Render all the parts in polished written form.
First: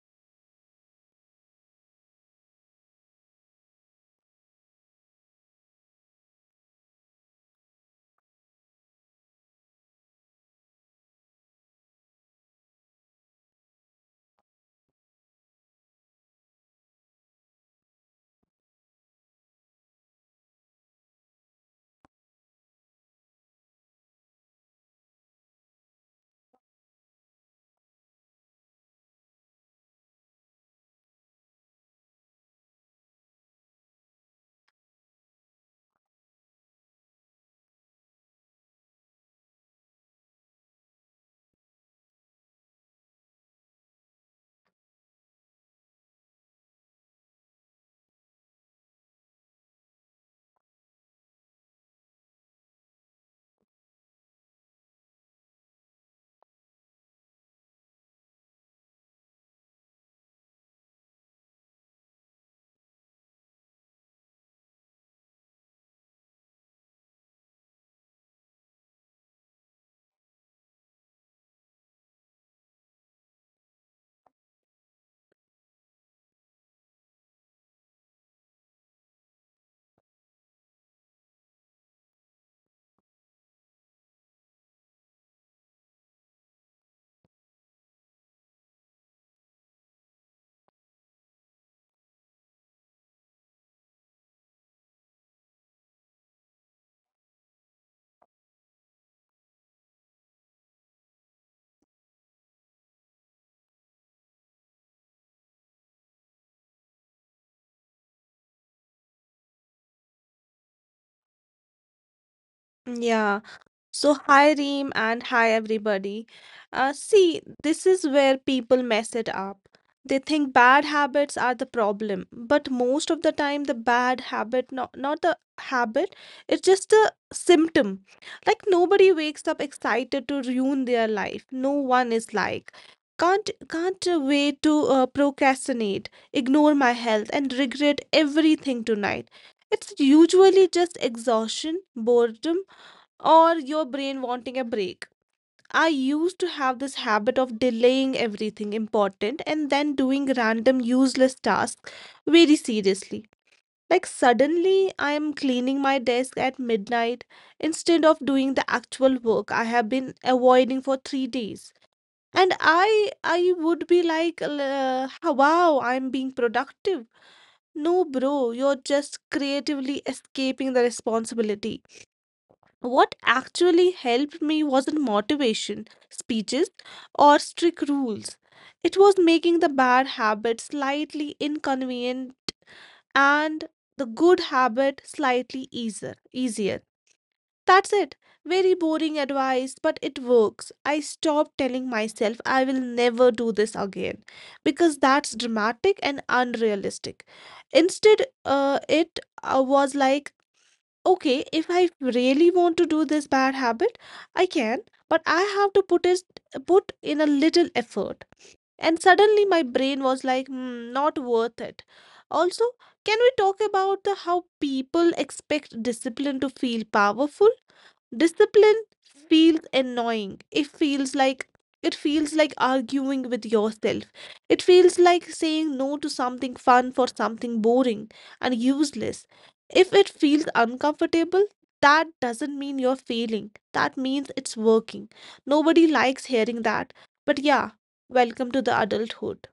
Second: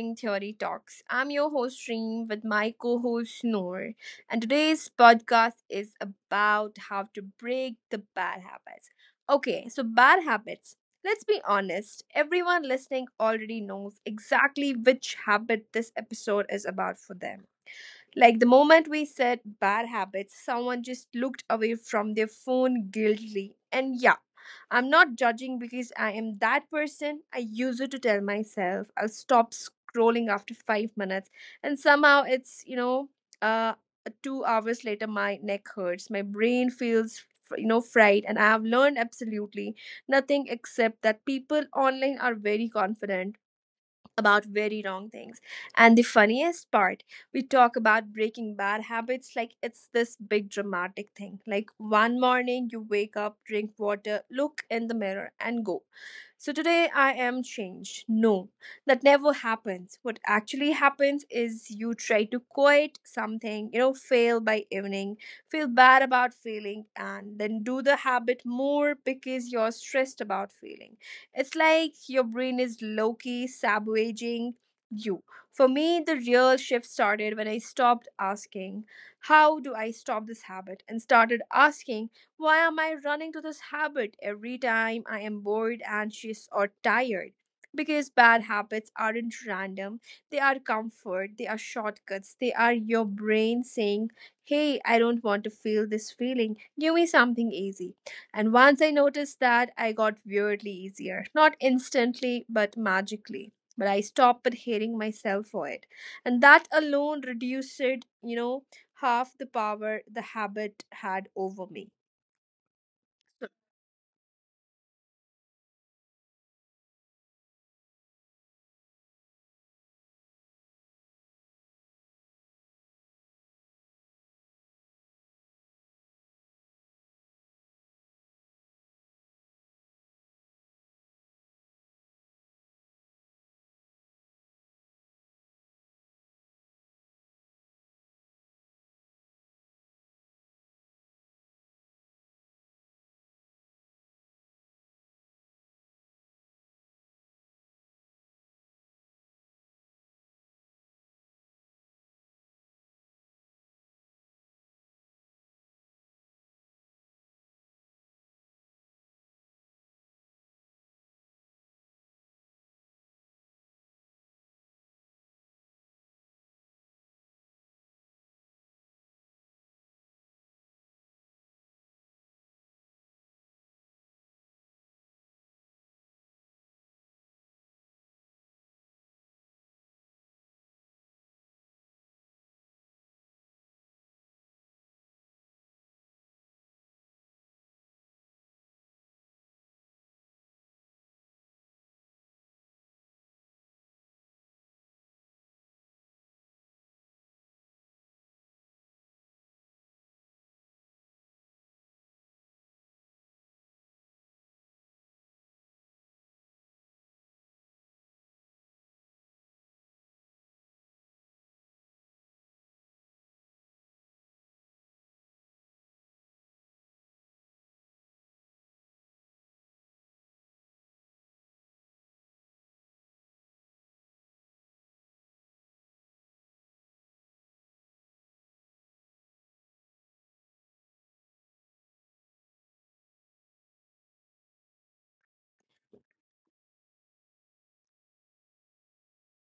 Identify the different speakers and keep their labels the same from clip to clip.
Speaker 1: Pink Theory Talks. I'm your host, Reem, with my co host, Noor. And today's podcast is about how to break the bad habits. Okay, so bad habits. Let's be honest, everyone listening already knows exactly which habit this episode is about for them. Like the moment we said bad habits, someone just looked away from their phone guiltily. And yeah, I'm not judging because I am that person. I use it to tell myself I'll stop scrolling after 5 minutes. And somehow it's, uh, 2 hours later, my neck hurts. My brain feels fried. And I have learned absolutely nothing except that people online are very confident about very wrong things. And the funniest part, we talk about breaking bad habits like it's this big dramatic thing. Like one morning you wake up, drink water, look in the mirror, and go. So today I am changed. No, that never happens. What actually happens is you try to quit something, fail by evening, feel bad about failing, and then do the habit more because you're stressed about failing. It's like your brain is low key sabotaging you. For me, the real shift started when I stopped asking, how do I stop this habit? And started asking, why am I running to this habit every time I am bored, anxious, or tired? Because bad habits aren't random, they are comfort, they are shortcuts, they are your brain saying, hey, I don't want to feel this feeling, give me something easy. And once I noticed that, I got weirdly easier. Not instantly, but magically. But I stopped hating myself for it. And that alone reduced half the power the habit had over me.
Speaker 2: Yeah. So, hi Reem and hi everybody. See, this is where people mess it up. They think bad habits are the problem, but most of the time, the bad habit, not the habit, it's just a symptom. Like, nobody wakes up excited to ruin their life. No one is like, can't wait to procrastinate, ignore my health, and regret everything tonight. It's usually just exhaustion, boredom, or your brain wanting a break. I used to have this habit of delaying everything important and then doing random useless tasks very seriously. Like, suddenly I am cleaning my desk at midnight instead of doing the actual work I have been avoiding for 3 days. And I would be like, wow, I'm being productive. No, bro, you're just creatively escaping the responsibility. What actually helped me wasn't motivation, speeches, or strict rules. It was making the bad habit slightly inconvenient and the good habit slightly easier. Easier. That's it. Very boring advice, but it works. I stopped telling myself I will never do this again because that's dramatic and unrealistic. Instead, it was like, okay, if I really want to do this bad habit, I can, but I have to put in a little effort. And suddenly my brain was like, "Hmm, not worth it." Also, can we talk about the how people expect discipline to feel powerful? Discipline feels annoying. It feels like arguing with yourself. It feels like saying no to something fun for something boring and useless. If it feels uncomfortable, that doesn't mean you're failing. That means it's working. Nobody likes hearing that. But yeah, welcome to the adulthood.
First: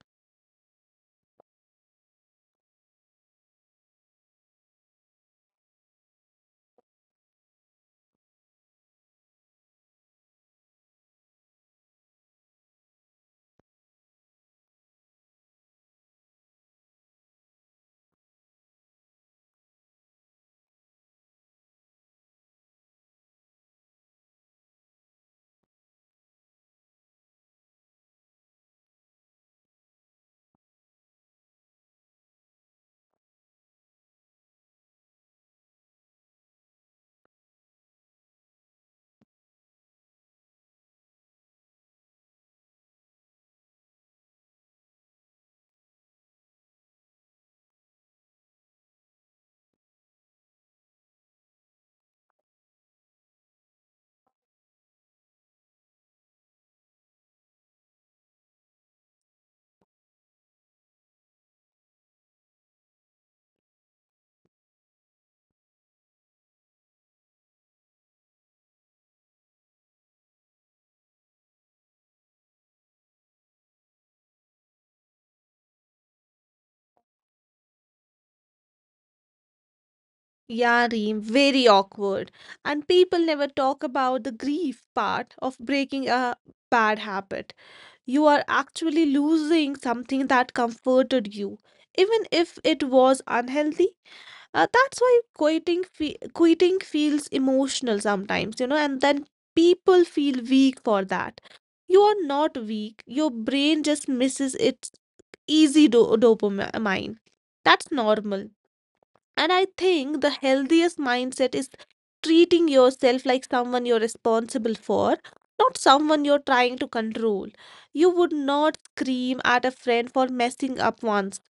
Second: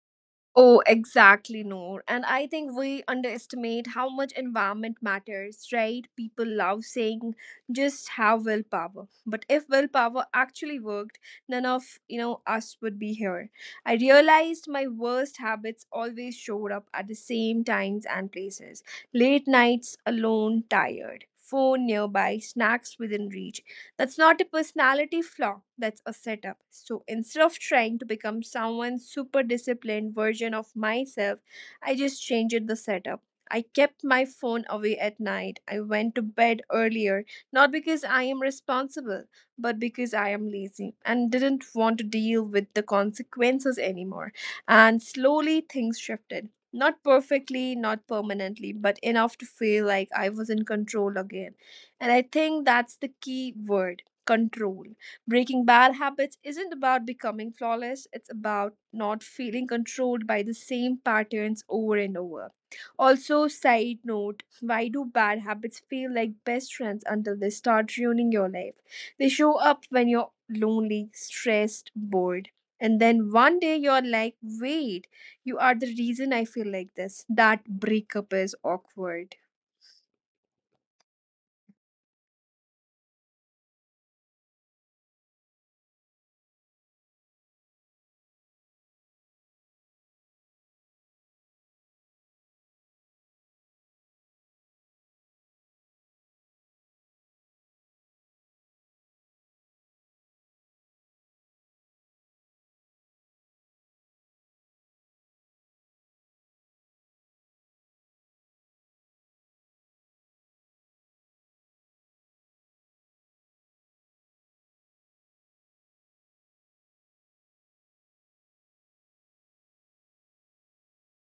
Speaker 1: Oh, exactly, Noor. And I think we underestimate how much environment matters, right? People love saying just have willpower. But if willpower actually worked, none of us would be here. I realized my worst habits always showed up at the same times and places. Late nights alone, tired, phone nearby, snacks within reach. That's not a personality flaw, that's a setup. So instead of trying to become someone's super disciplined version of myself, I just changed the setup. I kept my phone away at night. I went to bed earlier, not because I am responsible, but because I am lazy and didn't want to deal with the consequences anymore. And slowly things shifted. Not perfectly, not permanently, but enough to feel like I was in control again. And I think that's the key word control. Breaking bad habits isn't about becoming flawless, it's about not feeling controlled by the same patterns over and over. Also, side note, why do bad habits feel like best friends until they start ruining your life? They show up when you're lonely, stressed, bored. And then one day you're like, wait, you are the reason I feel like this. That breakup is awkward.
Speaker 2: Yeah, Reem, very awkward. And people never talk about the grief part of breaking a bad habit. You are actually losing something that comforted you, even if it was unhealthy. That's why quitting feels emotional sometimes, you know, and then people feel weak for that. You are not weak. Your brain just misses its easy dopamine. That's normal. And I think the healthiest mindset is treating yourself like someone you're responsible for, not someone you're trying to control. You would not scream at a friend for messing up once.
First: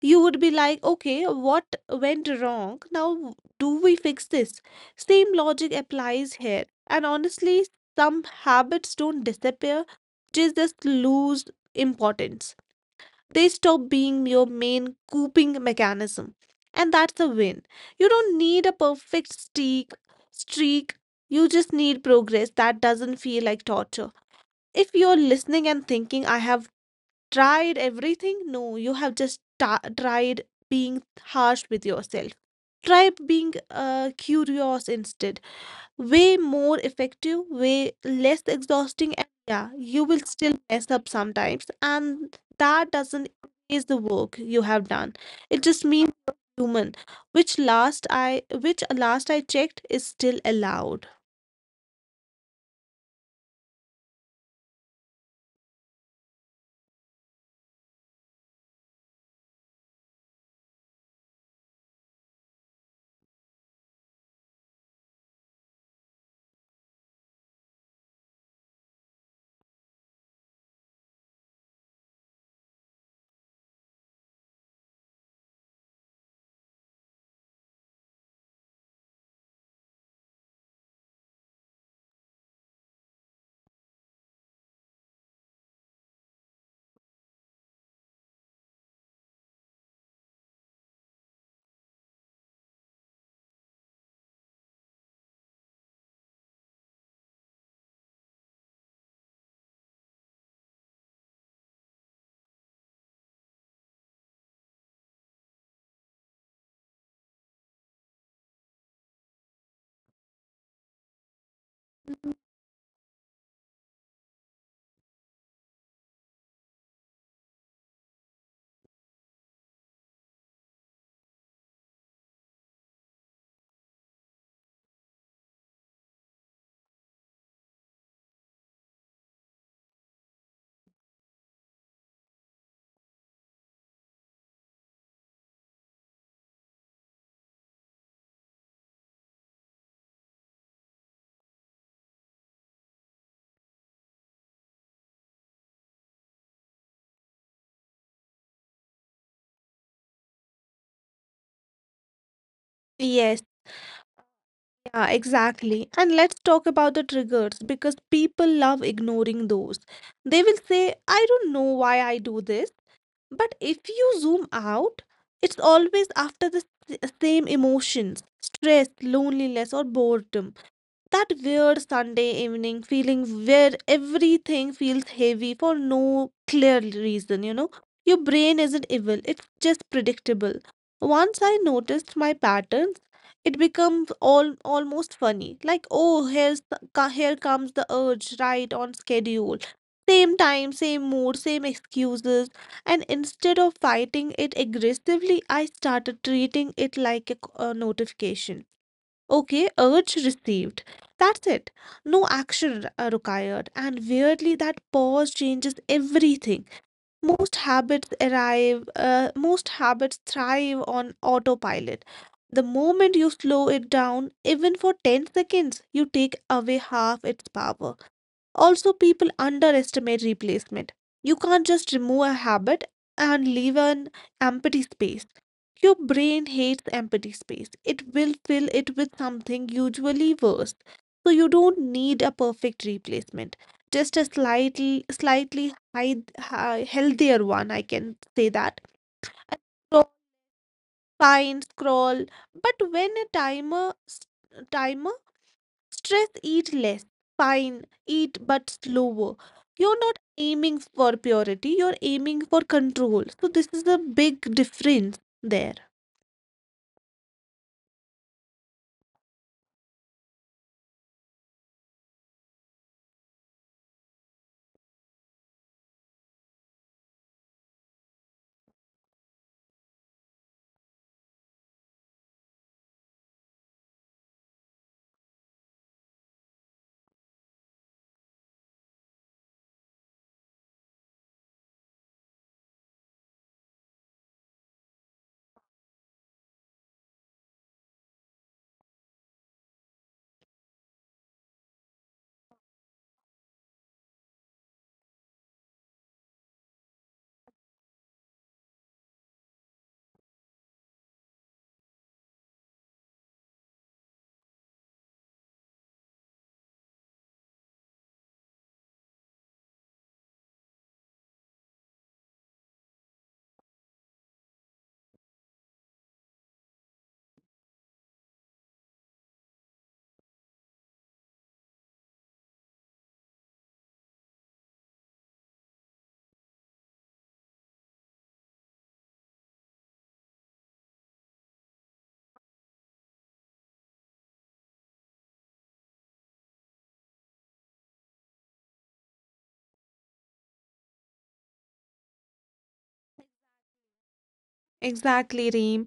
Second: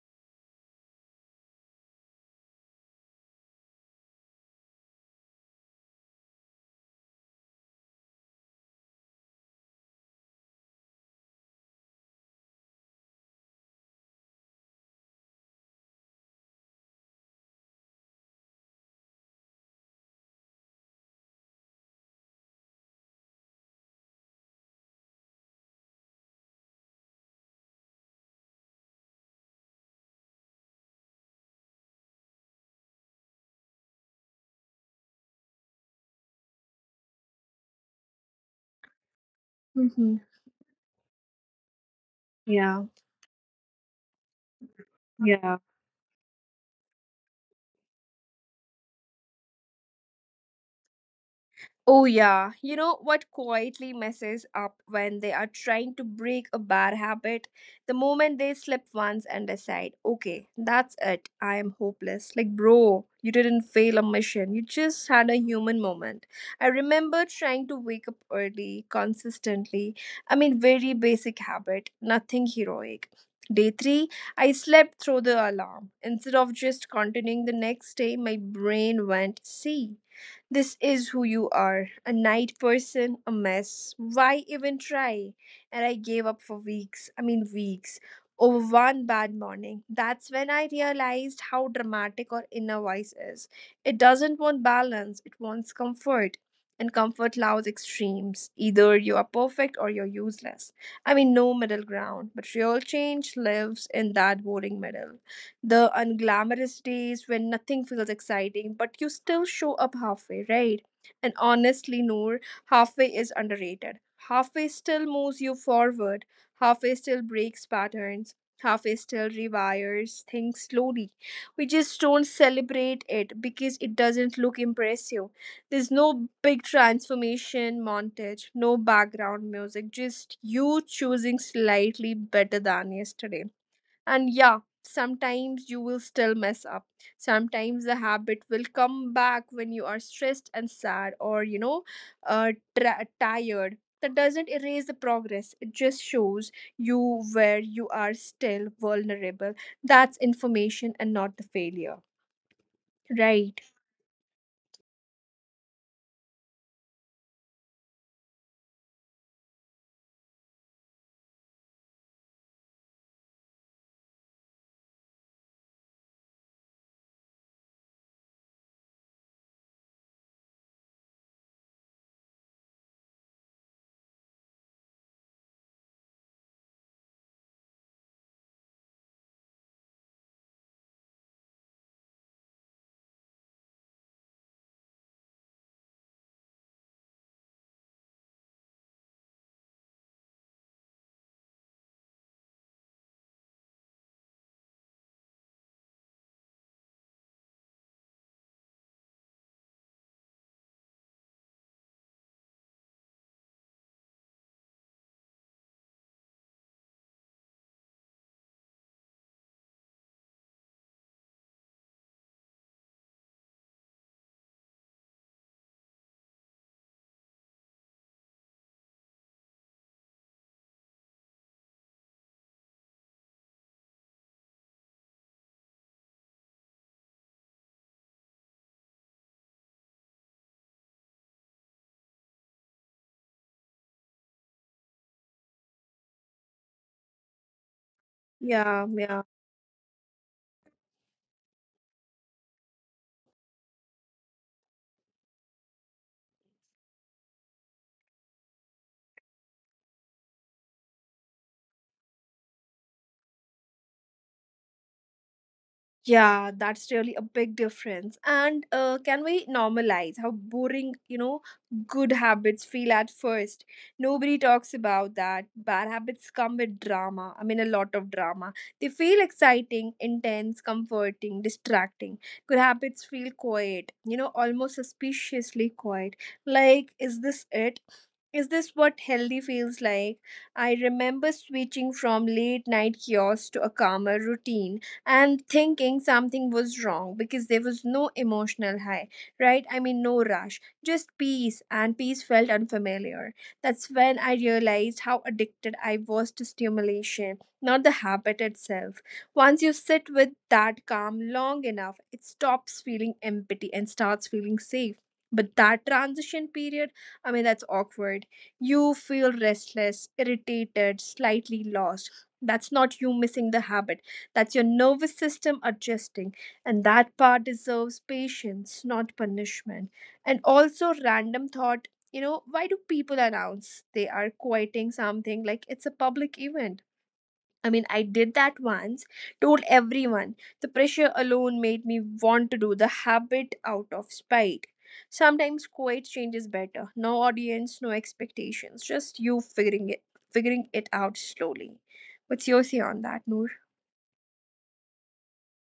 Speaker 2: You would be like, okay, what went wrong? Now, do we fix this? Same logic applies here. And honestly, some habits don't disappear, they just lose importance, they stop being your main coping mechanism. And that's a win. You don't need a streak. You just need progress that doesn't feel like torture. If you're listening and thinking, I have tried everything, no, you have just tried being harsh with yourself. Try being curious instead, way more effective, way less exhausting, and yeah, you
Speaker 1: hmm
Speaker 2: will still mess up sometimes, and
Speaker 1: Yeah.
Speaker 2: that doesn't is the work you have done.
Speaker 1: Yeah.
Speaker 2: It just means you're human, which last I checked is still allowed.
Speaker 1: Oh, yeah. You know what quietly messes up when they are trying to break a bad habit? The moment they slip once and decide, okay, that's it, I am hopeless. Like, bro, you didn't fail a mission, you just had a human moment. I remember trying to wake up early, consistently. I mean, very basic habit, nothing heroic. Day 3, I slept through the alarm. Instead of just continuing the next day, my brain went, see. This is who you are, a night person, a mess. Why even try? And I gave up for weeks. I mean, weeks. Over one bad morning. That's when I realized how dramatic our inner voice is. It doesn't want balance, it wants comfort. And comfort loves extremes. Either you are perfect or you're useless. I mean, no middle ground. But real change lives in that boring middle, the unglamorous days when nothing feels exciting, but you still show up halfway, right? And honestly, Noor, halfway is underrated. Halfway still moves you forward, halfway still breaks patterns, halfway still rewires things slowly. We just don't celebrate it because it doesn't look impressive. There's no big transformation montage, no background music, just you choosing slightly better than yesterday, and yeah, sometimes you will still mess up. Sometimes the habit will come back when you are stressed and sad or, uh, tired. That doesn't erase the progress, it just shows you where you are still vulnerable. That's information and not the failure.
Speaker 2: Yes,
Speaker 1: Right.
Speaker 2: yeah, exactly. And let's talk about the triggers because people love ignoring those. They will say, I don't know why I do this. But if you zoom out, it's always after the same emotions, stress, loneliness, or boredom. That weird Sunday evening feeling where everything feels heavy for no clear reason, you know. Your brain isn't evil, it's just predictable. Once I noticed my patterns, it becomes all almost funny. Like, oh, here comes the urge, right on schedule. Same time, same mood, same excuses. And instead of fighting it aggressively, I started treating it like a notification. Okay, urge received. That's it. No action required. And weirdly, that pause changes everything. Most habits thrive on autopilot. The moment you slow it down, even for 10 seconds, you take away half its power. Also, people underestimate replacement. You can't just remove a habit and leave an empty space. Your brain hates empty space. It will fill it with something usually worse. So you don't need a perfect replacement. Just a slightly healthier one, I can say that.
Speaker 1: Yeah, yeah.
Speaker 2: And scroll, fine, scroll. But when a timer. Stress eat less. Fine, eat but slower. You're not aiming for purity, you're aiming for control. So, this is a big difference there.
Speaker 1: Yeah, that's really a big difference. And can we normalize how boring good habits feel at first? Nobody talks about that. Bad habits come with drama. I mean, a lot of drama. They feel exciting, intense, comforting, distracting. Good habits feel quiet, almost suspiciously quiet. Like, is this it? Is this what healthy feels like? I remember switching from late night chaos to a calmer routine and thinking something was wrong because there was no emotional high, right? I mean, no rush, just peace, and peace felt unfamiliar. That's when I realized how addicted I was to stimulation, not the habit itself. Once you sit with that calm long enough, it stops feeling empty and starts feeling safe. But that transition period, I mean, that's awkward. You feel restless, irritated, slightly lost. That's not you missing the habit, that's your nervous system adjusting, and that part deserves patience, not punishment. And also, random thought, you know, why do people announce they are quitting something like it's a public event? I mean, I did that once, told everyone. The pressure alone made me want to do the habit out of spite. Sometimes quiet change is better. No audience, no expectations, just you figuring it out slowly. What's your say on that, Noor?
Speaker 2: Exactly, Reem.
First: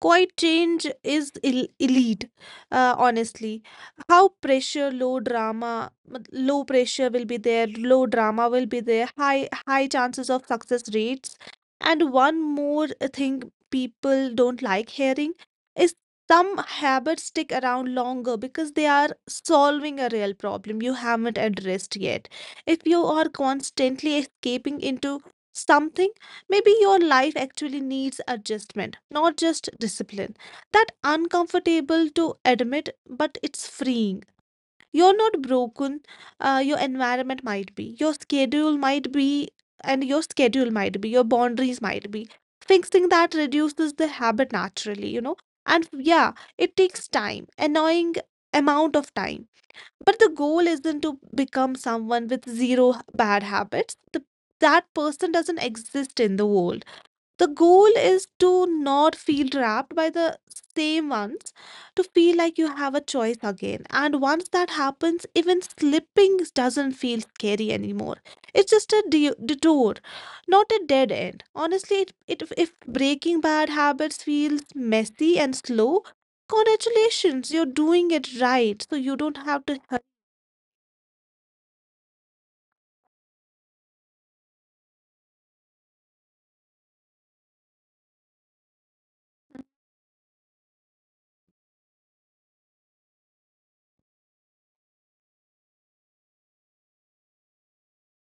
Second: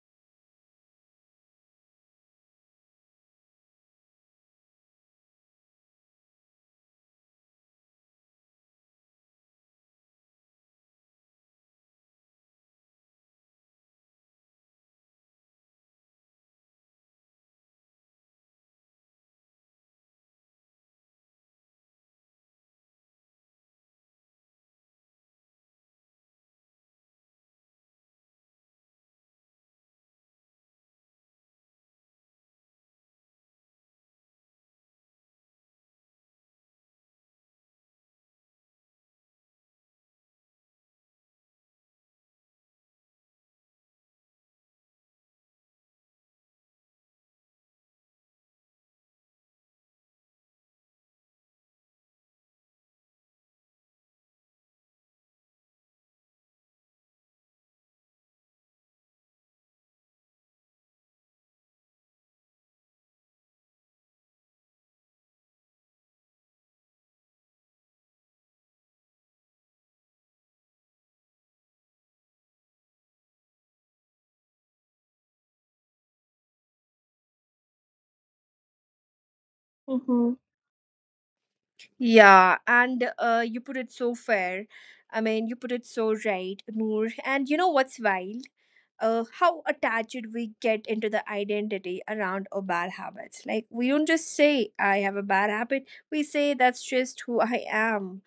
Speaker 2: Quiet change is elite, honestly. How pressure, low drama, low pressure will be there, low drama will be there, high high chances of success rates. And one more thing people don't like hearing is some habits stick around longer because they are solving a real problem you haven't addressed yet. If you are constantly escaping into something, maybe your life actually needs adjustment, not just discipline. That uncomfortable to admit, but it's freeing. You're not broken. Your environment might be, your schedule might be, your boundaries might be. Fixing that reduces the habit naturally, you know. And yeah, it takes time, annoying amount of time. But the goal isn't to become someone with bad habits. The that person doesn't exist in the world. The goal is to not feel trapped by the same ones, to feel like you have a choice again. And once that happens, even slipping doesn't feel scary anymore. It's just detour, not a dead end. Honestly, if breaking bad habits feels messy and slow, congratulations, you're doing it right. So you don't have to hurry.
Speaker 1: Mm-hmm. Yeah, and you put it so fair. I mean, you put it so right, Noor. And you know what's wild? How attached we get into the identity around our bad habits. Like, we don't just say, I have a bad habit, we say, that's just who I am.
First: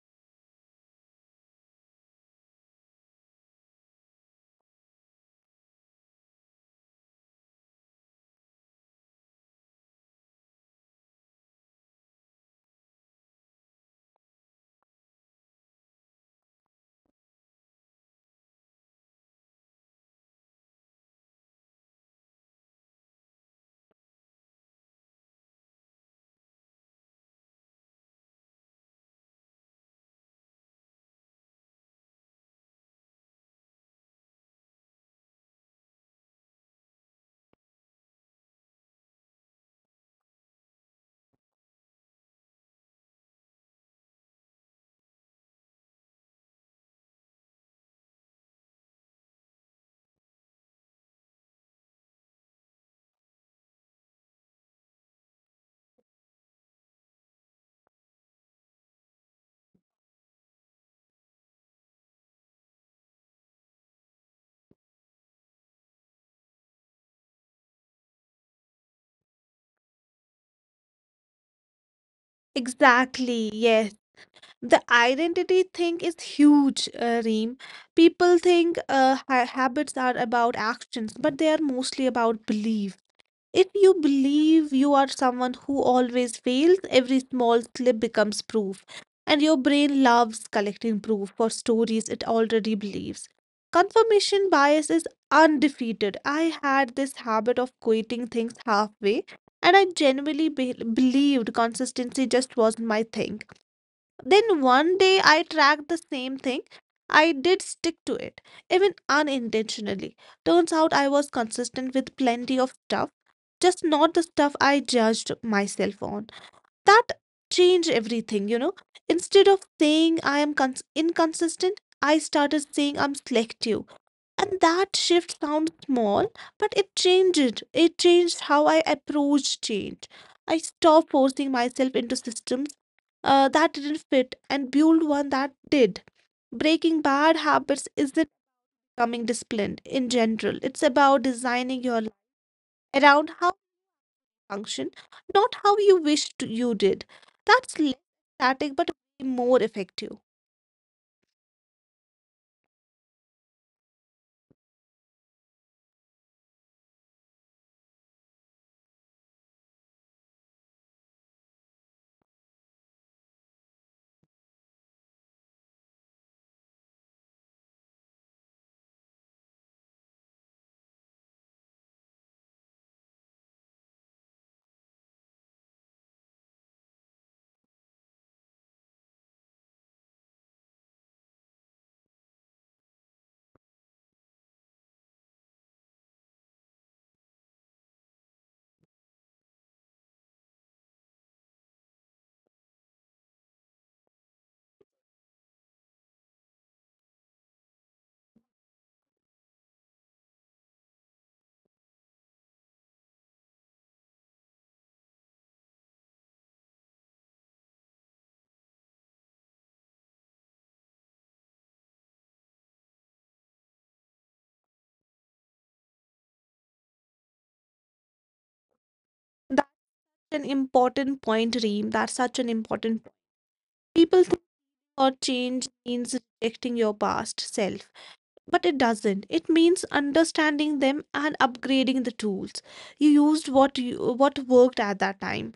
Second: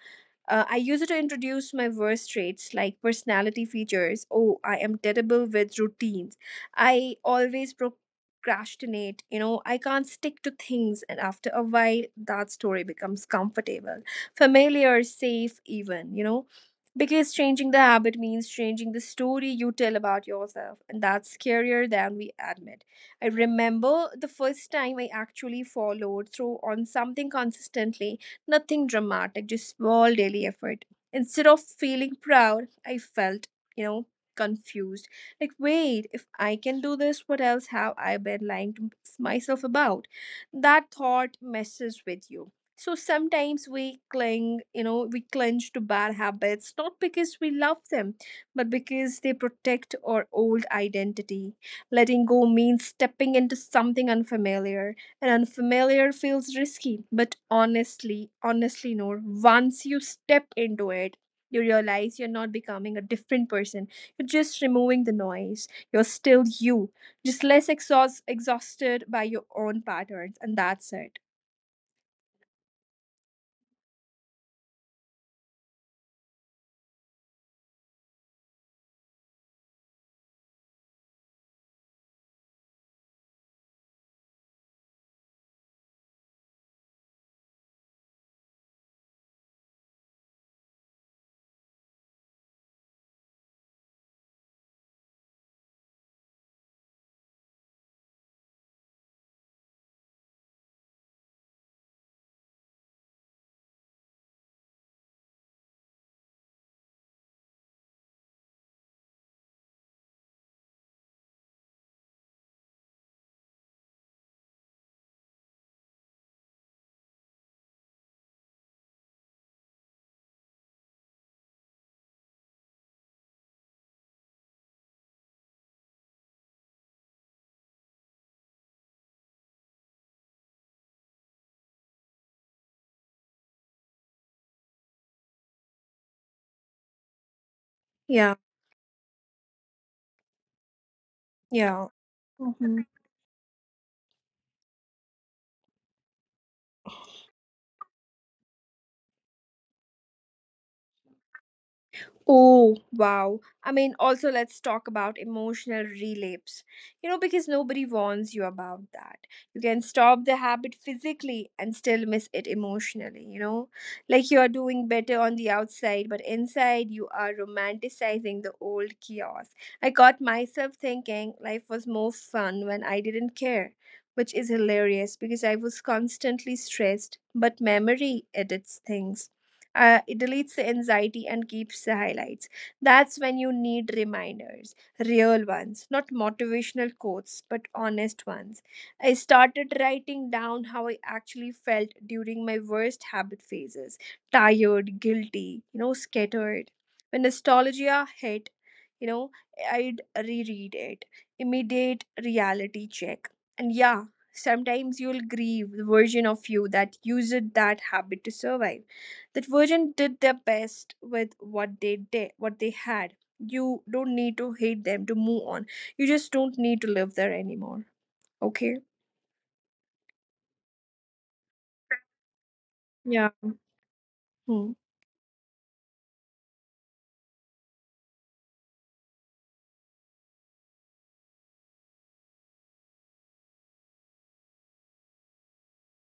Speaker 1: I use it to introduce my worst traits like personality features. Oh, I am terrible with routines. I always procrastinate. You know, I can't stick to things, and after a while, that story becomes comfortable, familiar, safe, even. Because changing the habit means changing the story you tell about yourself, and that's scarier than we admit. I remember the first time I actually followed through on something consistently. Nothing dramatic, just small daily effort. Instead of feeling proud, I felt, you know, confused. Like, wait, if I can do this, what else have I been lying to myself about? That thought messes with you. So sometimes we cling to bad habits, not because we love them, but because they protect our old identity. Letting go means stepping into something unfamiliar, and unfamiliar feels risky, but honestly, no, once you step into it, you realize you're not becoming a different person, you're just removing the noise. You're still you, just less exhausted by your own patterns, and that's it.
Speaker 2: Exactly, yes. The identity thing is huge, Reem. People think ha habits are about actions, but they are mostly about belief. If you believe you are someone who always fails, every small slip becomes proof. And your brain loves collecting proof for stories it already believes. Confirmation bias is undefeated. I had this habit of quitting things halfway, and I genuinely be believed consistency just wasn't my thing. Then one day I tracked the same thing. I did stick to it, even unintentionally. Turns out I was consistent with plenty of stuff, just not the stuff I judged myself on. That changed everything, you know. Instead of saying I am inconsistent, I started saying I'm selective. And that shift sounds small, but it changed how I approach change. I stopped forcing myself into systems that didn't fit and build one that did. Breaking bad
Speaker 1: Yeah
Speaker 2: habits isn't becoming disciplined in general, it's about
Speaker 1: yeah
Speaker 2: designing your life around how function, not how you wished you did. That's less static but way more effective.
Speaker 1: Oh, wow. I mean, also, let's talk about emotional relapse. You know, because nobody warns you about that. You can stop the habit physically and still miss it emotionally, you know? Like you are doing better on the outside, but inside you are romanticizing the old chaos. I got myself thinking life was more fun when I didn't care, which is hilarious because I was constantly stressed, but memory edits things. It deletes the anxiety and keeps the highlights. That's when you need reminders, real ones, not motivational quotes but honest ones. I started writing down how I actually felt during my worst habit phases. Tired, guilty, scattered. When nostalgia hit you know I'd reread it. Immediate reality check. And yeah, sometimes you'll grieve the version of you that used that habit to survive. That version did their best with what they did, what they had. You don't need to hate them to move on. You just don't need to live there anymore. Okay.
Speaker 2: That's an important point, Reem. That's such an important point.
Speaker 1: Yeah.
Speaker 2: People think
Speaker 1: Hmm.
Speaker 2: about change means rejecting your past self. But it doesn't. It means understanding them and upgrading the tools. You used what worked at that time.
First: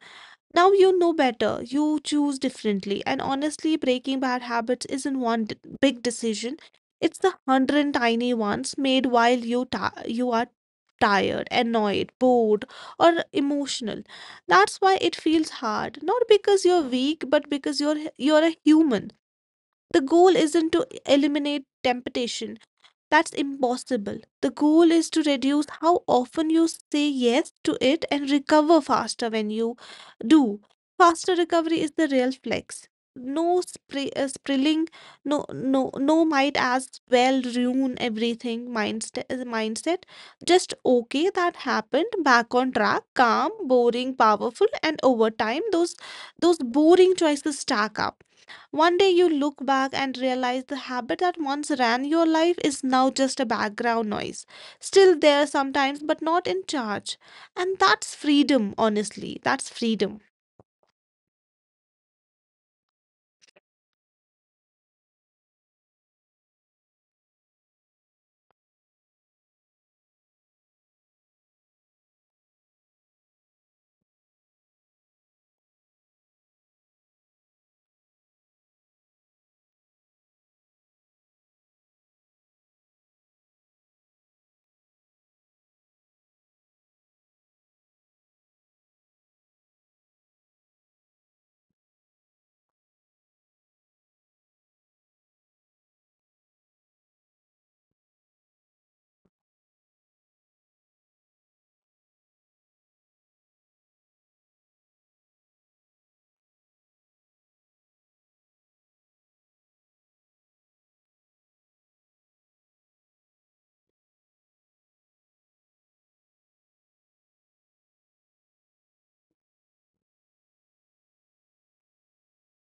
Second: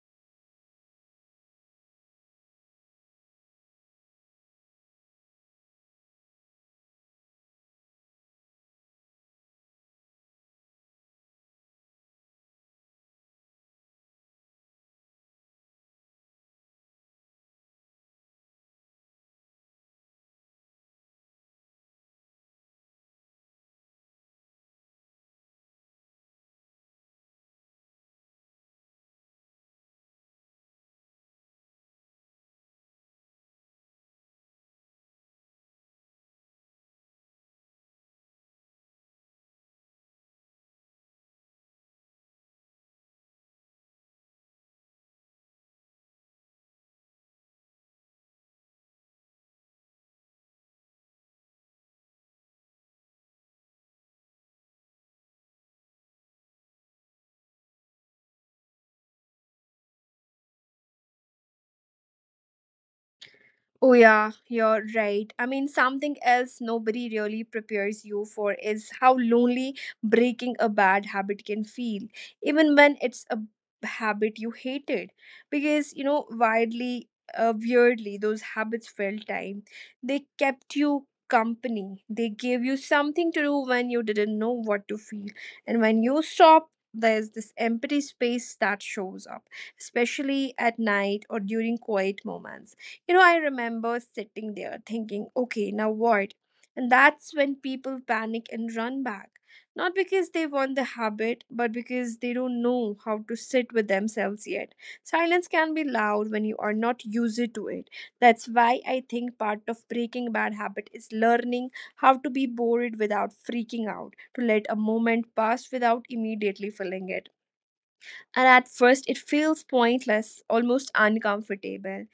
Speaker 2: Now you know better. You choose differently. And honestly, breaking bad habits isn't one big decision. It's the hundred tiny ones made while you are tired, annoyed, bored, or emotional. That's why it feels hard. Not because you're weak, but because you're a human. The goal isn't to eliminate temptation, that's impossible. The goal is to reduce how often you say yes to it and recover faster when you do. Faster recovery is the real flex. No sprilling, no might as well ruin everything mindset. Just okay, that happened, back on track, calm, boring, powerful, and over time, those boring choices stack up. One day you look back and realize the habit that once ran your life is now just a background noise. Still there sometimes, but not in charge. And that's freedom, honestly. That's freedom.
Speaker 1: Oh, yeah, you're right. I mean, something else nobody really prepares you for is how lonely breaking a bad habit can feel, even when it's a habit you hated. Because, weirdly, those habits filled time. They kept you company, they gave you something to do when you didn't know what to feel. And when you stop, there's this empty space that shows up, especially at night or during quiet moments. You know, I remember sitting there thinking, okay, now what? And that's when people panic and run back. Not because they want the habit, but because they don't know how to sit with themselves yet. Silence can be loud when you are not used to it. That's why I think part of breaking bad habit is learning how to be bored without freaking out, to let a moment pass without immediately filling it. And at first, it feels pointless, almost uncomfortable,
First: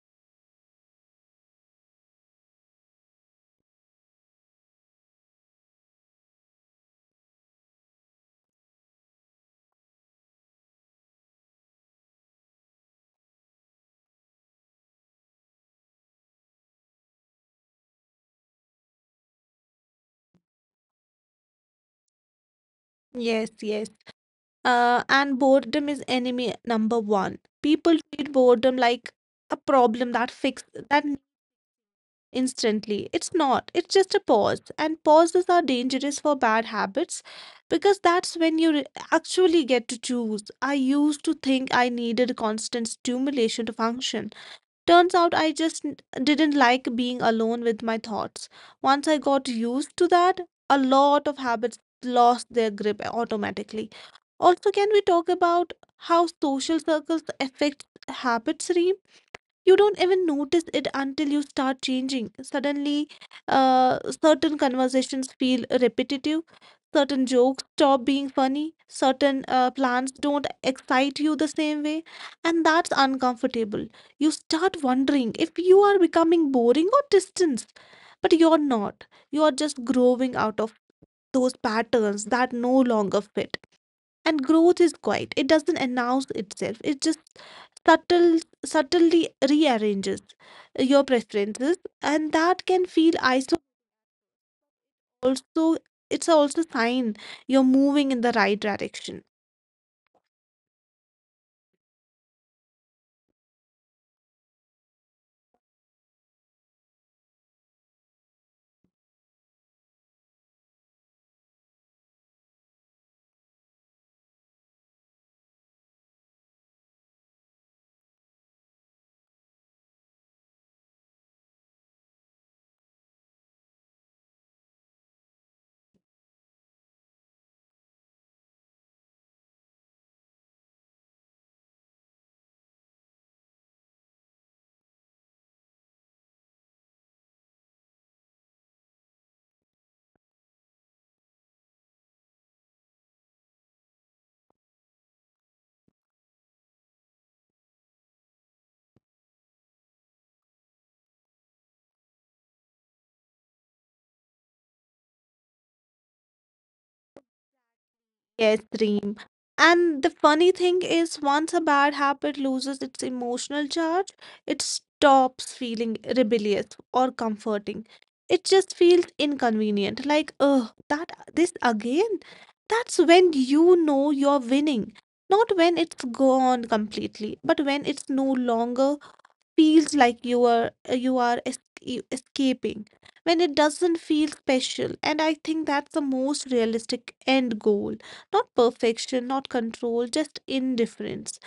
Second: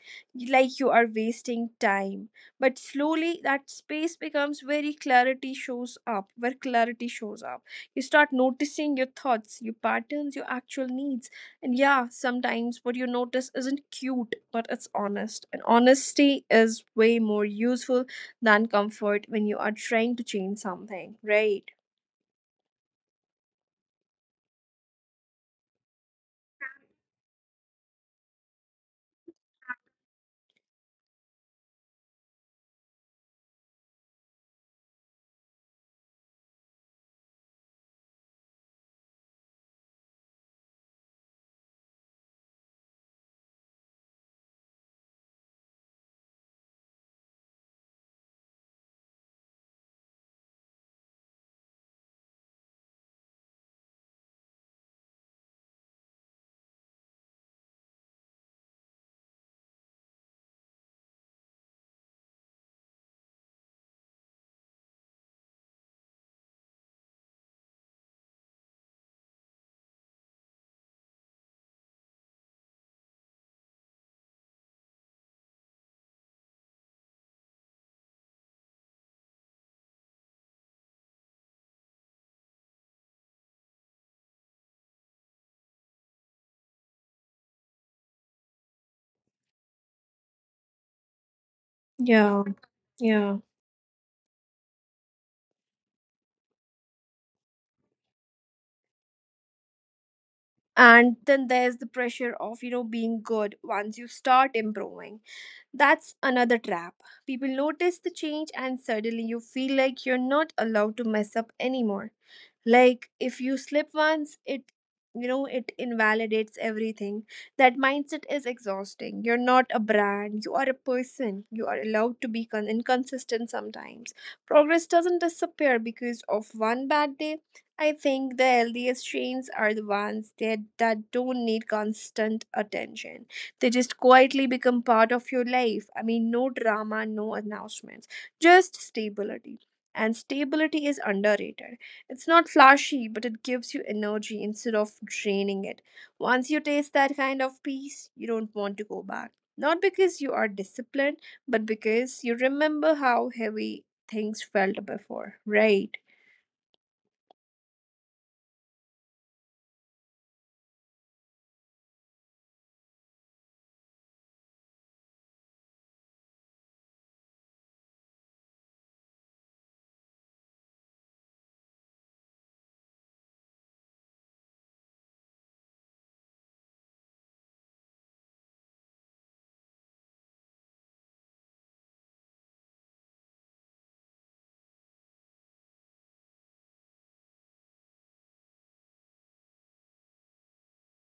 Speaker 1: like you are wasting time. But slowly, that space becomes where clarity shows up. You start noticing your thoughts, your patterns, your actual needs. And yeah, sometimes what you notice isn't cute, but it's honest. And honesty is way more useful than comfort when you are trying to change something, right?
Speaker 2: Yes, yes. And boredom is enemy number one. People treat boredom like a problem that fix that instantly. It's not, it's just a pause. And pauses are dangerous for bad habits because that's when you actually get to choose. I used to think I needed constant stimulation to function. Turns out I just didn't like being alone with my thoughts. Once I got used to that, a lot of habits lost their grip automatically. Also, can we talk about how social circles affect habits, Reem? You don't even notice it until you start changing. Suddenly, certain conversations feel repetitive, certain jokes stop being funny, certain plans don't excite you the same way, and that's uncomfortable. You start wondering if you are becoming boring or distant, but you're not. You are just growing out of those patterns that no longer fit, and growth is quiet, it doesn't announce itself, it just subtle subtly rearranges your preferences,
Speaker 1: Yeah,
Speaker 2: and that can feel
Speaker 1: yeah.
Speaker 2: isolating. Also, it's also sign you're moving in the right direction.
Speaker 1: And then there's the pressure of being good once you start improving. That's another trap. People notice the change and suddenly you feel like you're not allowed to mess up anymore, like if you slip once it you know it invalidates everything. That mindset is exhausting. You're not a brand, you are a person. You are allowed to be inconsistent sometimes. Progress doesn't disappear because of one bad day. I think the healthiest chains are the ones that don't need constant attention. They just quietly become part of your life. I mean, no drama, no announcements, just stability. And stability is underrated. It's not flashy, but it gives you energy instead of draining it. Once you taste that kind of peace, you don't want to go back. Not because you are disciplined, but because you remember how heavy things felt before, right?
Speaker 2: Yes, dream. And the funny thing is, once a bad habit loses its emotional charge, it stops feeling rebellious or comforting. It just feels inconvenient, like, oh, that this again? That's when you know you're winning. Not when it's gone completely, but when it's no longer feels like you are escaping, when it doesn't feel special. And I think that's the most realistic end goal: not perfection, not control, just indifference.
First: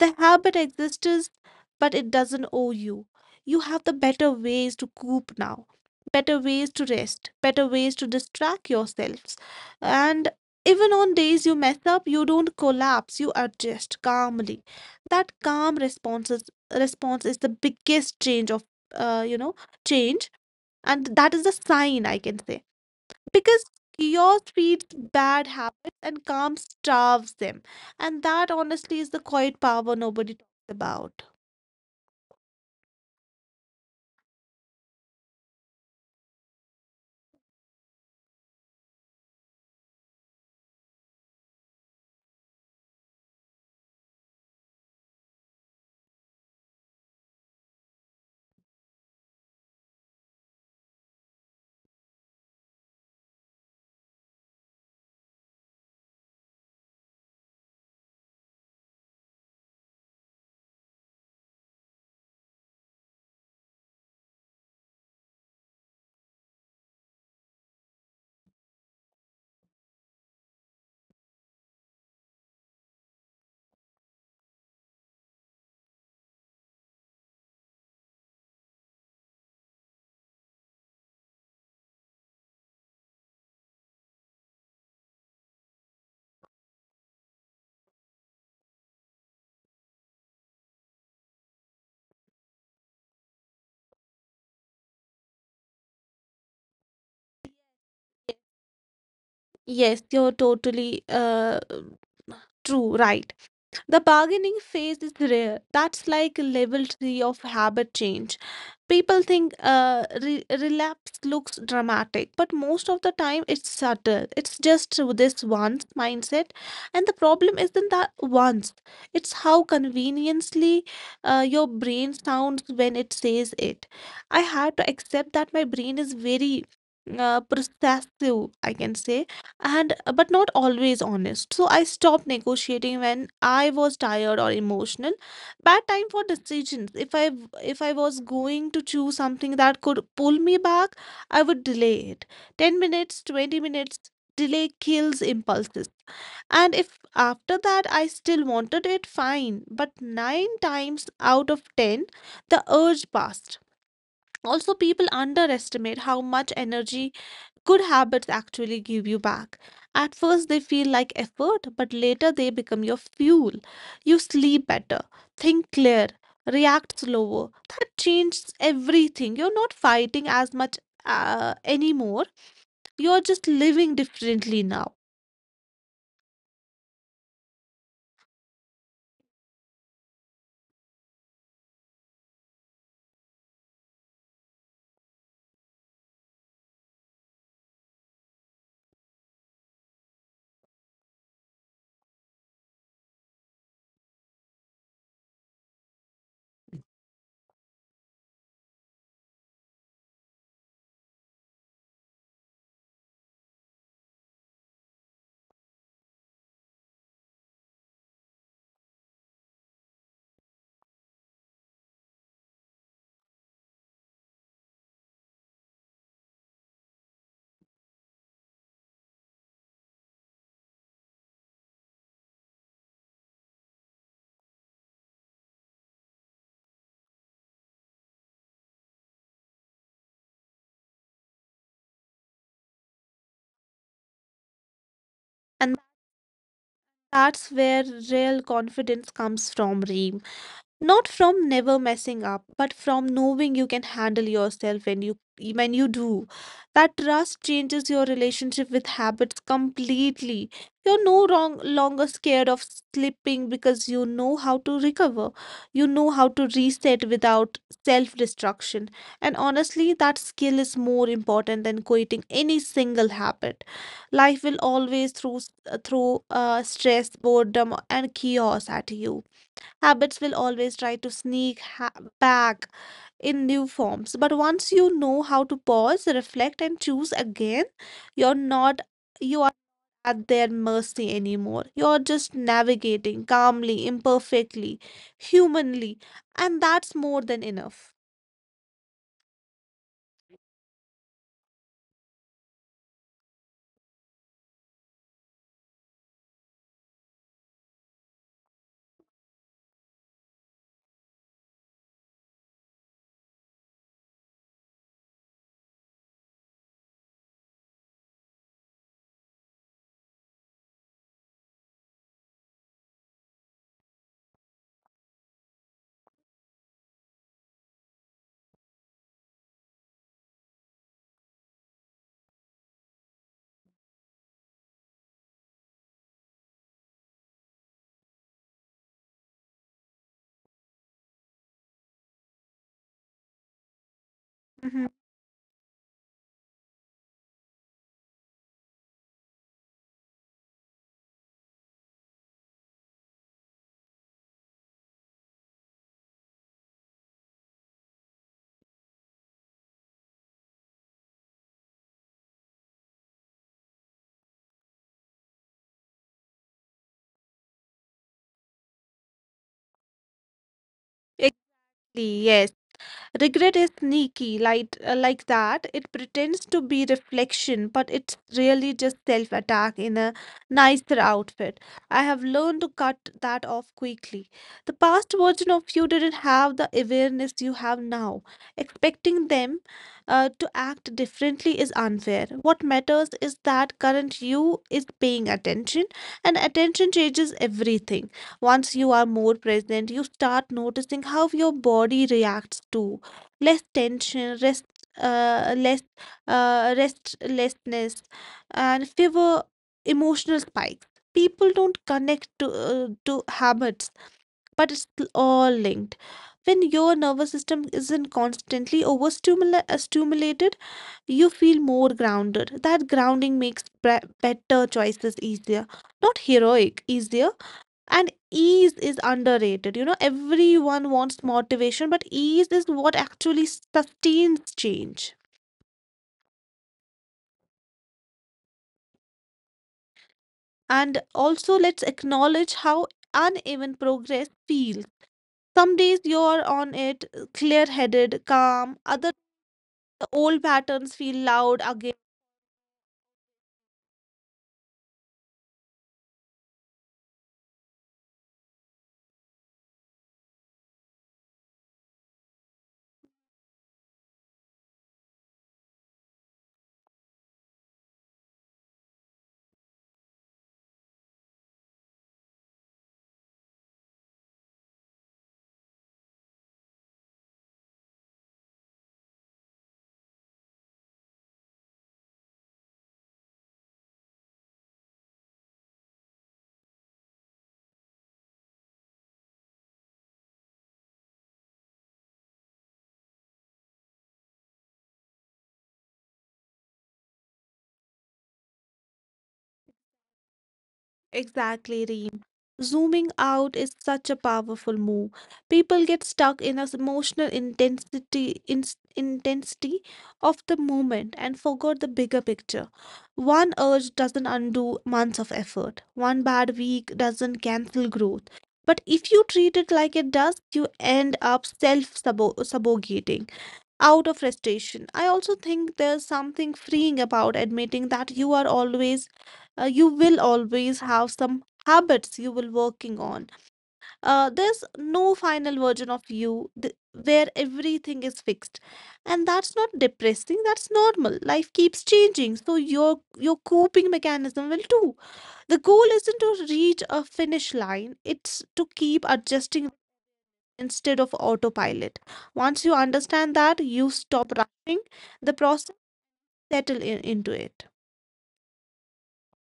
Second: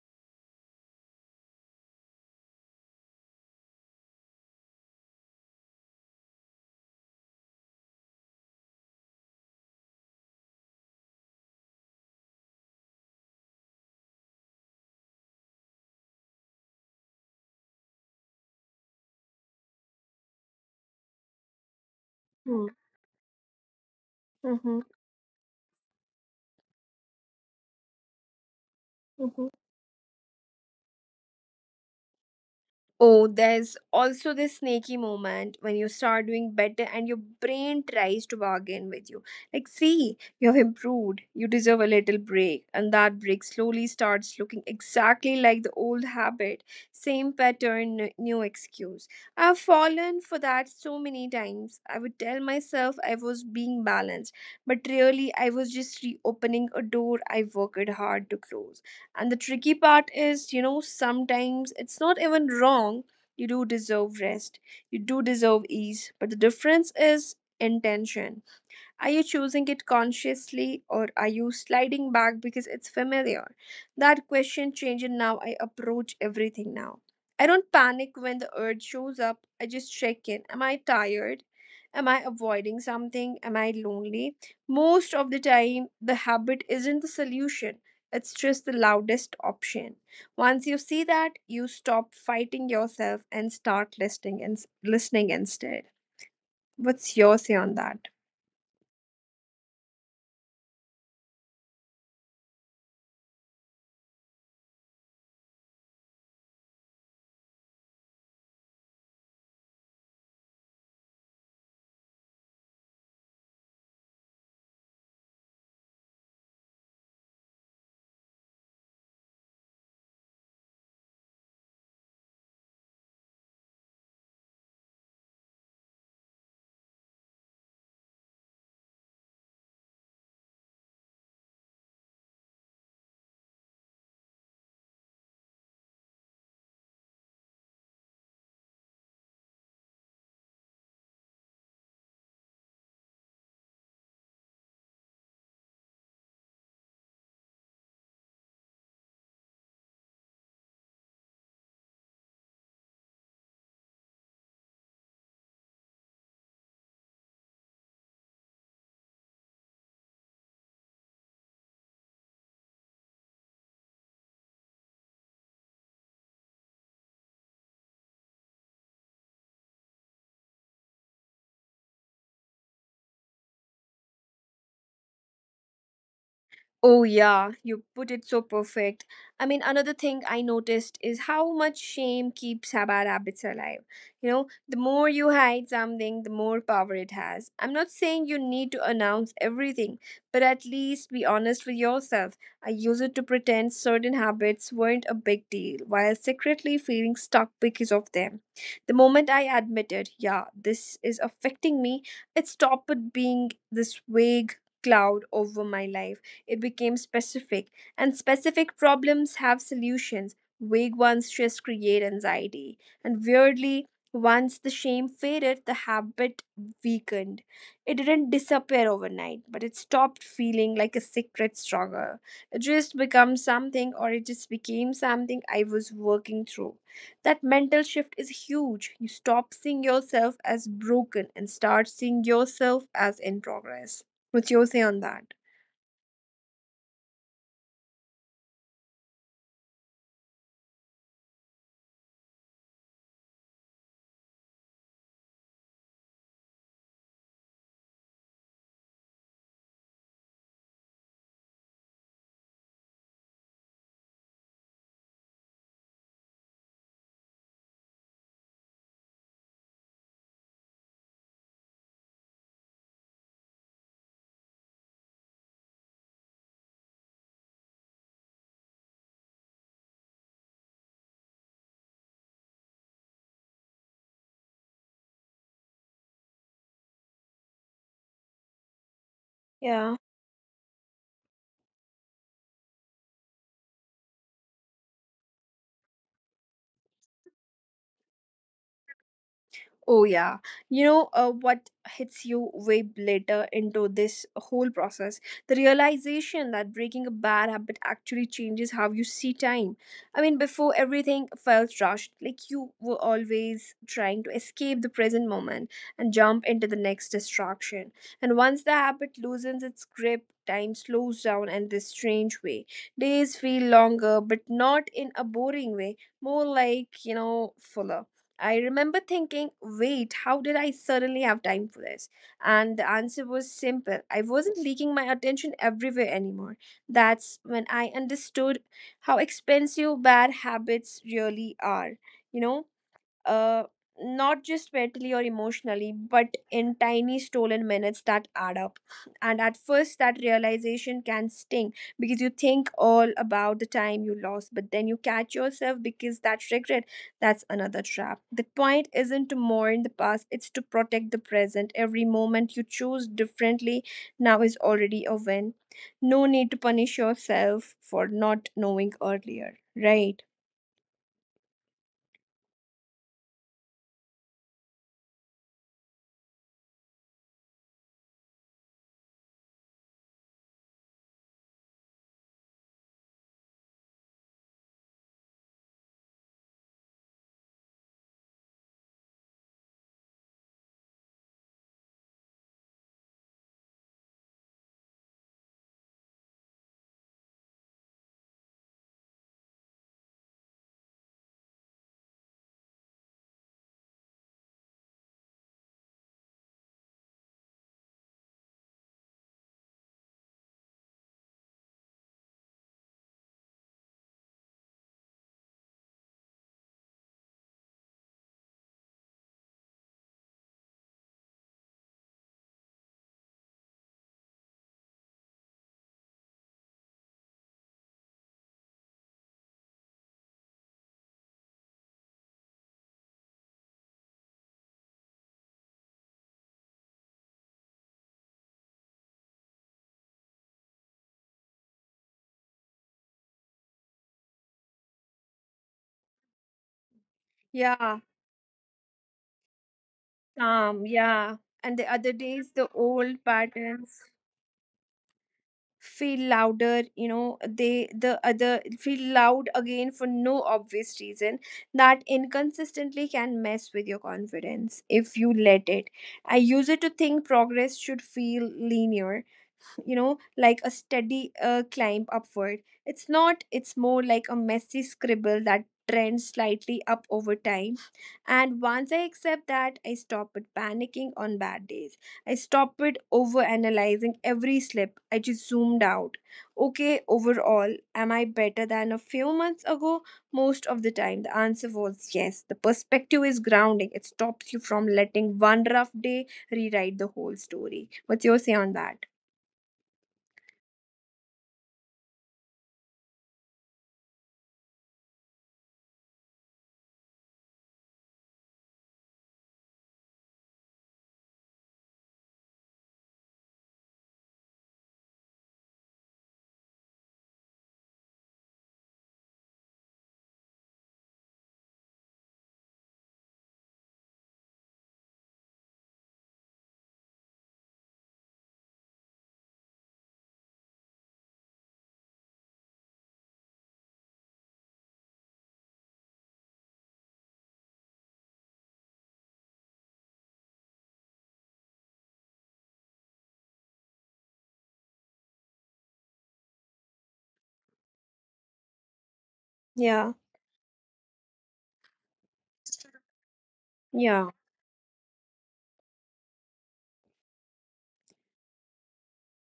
Speaker 2: The habit exists, but it doesn't owe you. You have the better ways to cope now, better ways to rest, better ways to distract yourselves. And even on days you mess up, you don't collapse, you adjust calmly. That calm response response is the biggest change uh, you know, change. And that is a sign, I can say,
Speaker 1: Mm-hmm.
Speaker 2: because chaos
Speaker 1: Mm-hmm.
Speaker 2: feeds bad habits and calm starves them. And that honestly is the quiet power nobody talks about.
Speaker 1: Oh, there's also this snaky moment when you start doing better and your brain tries to bargain with you. Like, see, you have improved. You deserve a little break. And that break slowly starts looking exactly like the old habit. Same pattern, new excuse. I've fallen for that so many times. I would tell myself I was being balanced, but really I was just reopening a door I worked hard to close. And the tricky part is, you know, sometimes it's not even wrong. You do deserve rest, you do deserve ease, but the difference is intention. Are you choosing it consciously, or are you sliding back because it's familiar? That question changes now. I approach everything now. I don't panic when the urge shows up. I just check in. Am I tired? Am I avoiding something? Am I lonely? Most of the time, the habit isn't the solution, it's just the loudest option. Once you see that, you stop fighting yourself and start listening instead. What's your say on that?
Speaker 2: Yes, you're totally true, right. The bargaining phase is rare. That's like level three of habit change. People think relapse looks dramatic, but most of the time it's subtle. It's just this once mindset, and the problem isn't that once. It's how conveniently your brain sounds when it says it. I had to accept that my brain is very processive, I can say, and but not always honest. So I stopped negotiating when I was tired or emotional. Bad time for decisions. If I was going to choose something that could pull me back, I would delay it 10 minutes, 20 minutes. Delay kills impulses. And if after that I still wanted it, fine, but 9 times out of 10 the urge passed. Also, people underestimate how much energy good habits actually give you back. At first, they feel like effort, but later they become your fuel. You sleep better, think clear, react slower. That changes everything. You're not fighting as much anymore. You're just living differently now.
Speaker 1: Oh, yeah, you put it so perfect. I mean, another thing I noticed is how much shame keeps bad habits alive. You know, the more you hide something, the more power it has. I'm not saying you need to announce everything, but at least be honest with yourself. I use it to pretend certain habits weren't a big deal while secretly feeling stuck because of them. The moment I admitted, yeah, this is affecting me, it stopped being this vague cloud over my life. It became specific, and specific problems have solutions. Vague ones just create anxiety. And weirdly, once the shame faded, the habit weakened. It didn't disappear overnight, but it stopped feeling like a secret struggle. It just became something, or it just became something I was working through. That mental shift is huge. You stop seeing yourself as broken and start seeing yourself as in progress. What's your say on that?
Speaker 2: And that's where real confidence comes from, Reem. Not from never messing up, but from knowing you can handle yourself when you do. That trust changes your relationship with habits completely. You're no wrong, longer scared of slipping because you know how to recover. You know how to reset without self-destruction. And honestly, that skill is more important than quitting any single habit. Life will always throw stress, boredom, and chaos at you. Habits will always try to back in new forms. But once you know how to pause, reflect, and choose again, you're not you are
Speaker 1: Yeah.
Speaker 2: at their mercy anymore. You're just navigating calmly, imperfectly, humanly, and that's more than enough.
Speaker 1: Oh, yeah. You know, what hits you way later into this whole process? The realization that breaking a bad habit actually changes how you see time. I mean, before everything felt rushed, like you were always trying to escape the present moment and jump into the next distraction. And once the habit loosens its grip, time slows down in this strange way. Days feel longer, but not in a boring way, more like, you know, fuller. I remember thinking, wait, how did I suddenly have time for this? And the answer was simple. I wasn't leaking my attention everywhere anymore. That's when I understood how expensive bad habits really are. You know, uh, not just mentally
Speaker 2: Mhm.
Speaker 1: or emotionally, but in tiny stolen minutes that add up. And at first, that realization can sting because you think all about the time you lost, but then you catch yourself because that regret, that's another trap. The point isn't to mourn the past, it's to protect the present. Every moment you choose differently now is already a win. No need to punish yourself for not knowing earlier, right?
Speaker 2: Exactly, yes. Regret is sneaky, like that. It pretends to be reflection, but it's really just self attack in a nicer outfit. I have learned to cut that off quickly. The past version of you didn't have the awareness you have now. Expecting them to act differently is unfair. What matters is that current you is paying attention, and attention changes everything. Once you are more present, you start noticing how your body reacts too: less tension, rest, less restlessness, and fewer emotional spikes. People don't connect to habits, but it's all linked. When your nervous system isn't constantly overstimulated, you feel more grounded. That grounding makes better choices easier, not heroic, easier. And ease is underrated. You know, everyone wants motivation, but ease is what actually sustains change. And also, let's acknowledge how uneven progress feels. Some days you're on it,
Speaker 1: Yeah,
Speaker 2: clear headed, calm, other the
Speaker 1: calm,
Speaker 2: old
Speaker 1: yeah.
Speaker 2: patterns feel
Speaker 1: And the
Speaker 2: loud
Speaker 1: other
Speaker 2: again.
Speaker 1: days the old patterns feel louder, you know, they the other feel loud again for no obvious reason. That inconsistently can mess with your confidence if you let it. I use it to think progress should feel linear, you know, like a steady climb upward. It's not, it's more like a messy scribble that trends slightly up over time. And once I accept that, I stop it panicking on bad days. I stop it over analyzing every slip. I just zoomed out. Okay, overall, am I better than a few months ago? Most of the time the answer was yes. The perspective is grounding. It stops you from letting one rough day rewrite the whole story. What's your say on that?
Speaker 2: Exactly, Reem. Zooming out is such a powerful move. People get stuck in an emotional intensity of the moment and forgot the bigger picture. One urge doesn't undo months of effort. One bad week doesn't cancel growth. But if you treat it like it does, you end up sabogating out of frustration. I also think there's something freeing about admitting that you are always, you will always have some habits you will working on. There's no final version of you where everything is fixed, and that's not depressing. That's normal. Life keeps changing, so your coping mechanism will too. The goal isn't to reach a finish line; it's to keep adjusting
Speaker 1: Yeah.
Speaker 2: instead of autopilot. Once you understand that, you stop
Speaker 1: Yeah.
Speaker 2: rushing the process, settle in, into it.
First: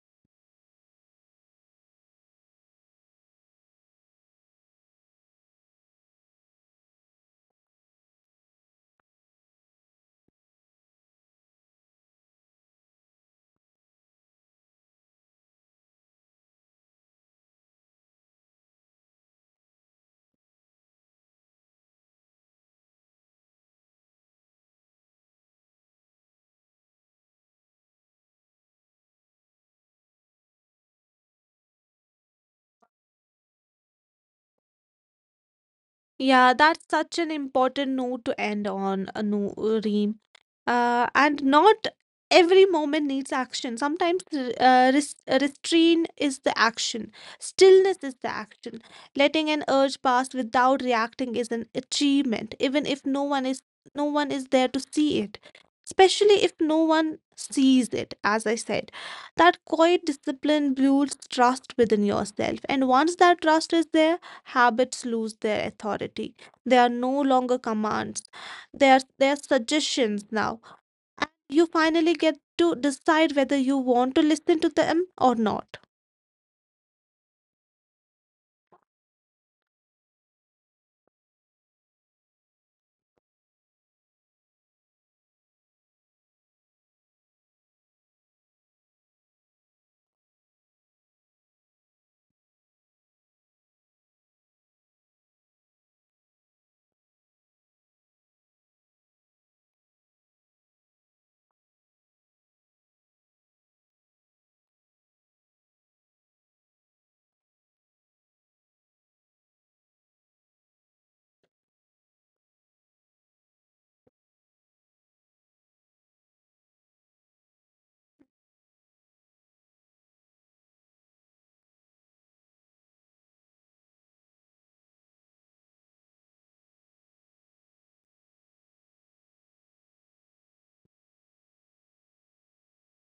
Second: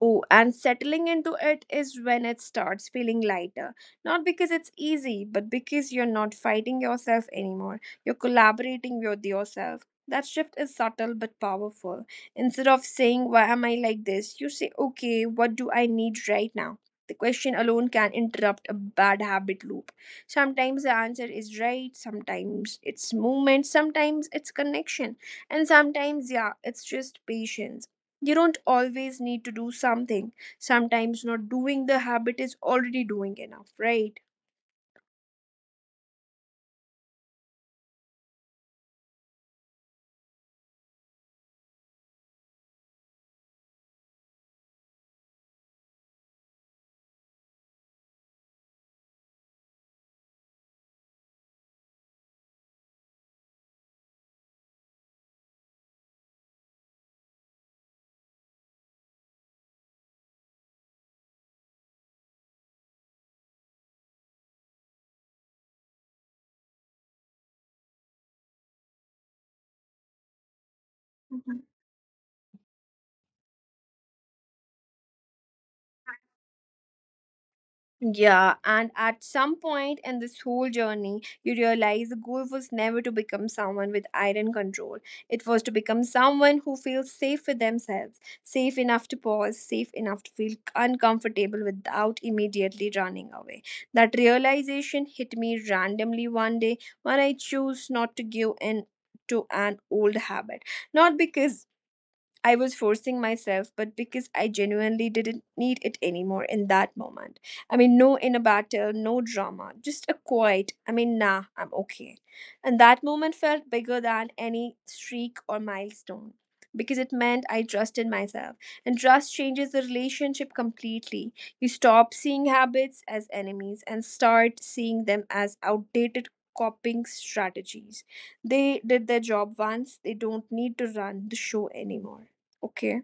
Speaker 1: Oh, and settling into it is when it starts feeling lighter. Not because it's easy, but because you're not fighting yourself anymore. You're collaborating with yourself. That shift is subtle but powerful. Instead of saying, "Why am I like this?" you say, "Okay, what do I need right now?" The question alone can interrupt a bad habit loop. Sometimes the answer is right, sometimes it's movement, sometimes it's connection, and sometimes, yeah, it's just patience. You don't always need to do something. Sometimes not doing the habit is already doing enough, right?
Speaker 2: Yeah, that's such an important note to end on, a no, Reem. And not every moment needs action. Sometimes restraint is the action, stillness is the action. Letting an urge pass without reacting is an achievement, even if no one is there to see it. Especially if no one sees it, as I said. That quiet discipline builds trust within yourself. And once that trust is there, habits lose their authority. They are no longer commands. They are suggestions now. And you finally get to decide whether you want to listen to them or not.
Speaker 1: Yeah, and at some point in this whole journey, you realize the goal was never to become someone with iron control. It was to become someone who feels safe with themselves, safe enough to pause, safe enough to feel uncomfortable without immediately running away. That realization hit me randomly one day when I chose not to give in to an old habit. Not because I was forcing myself, but because I genuinely didn't need it anymore in that moment. I mean, no inner battle, no drama, just a quiet, I mean, nah, I'm okay. And that moment felt bigger than any streak or milestone because it meant I trusted myself. And trust changes the relationship completely. You stop seeing habits as enemies and start seeing them as outdated coping strategies. They did their job once, they don't need to run the show anymore. Okay.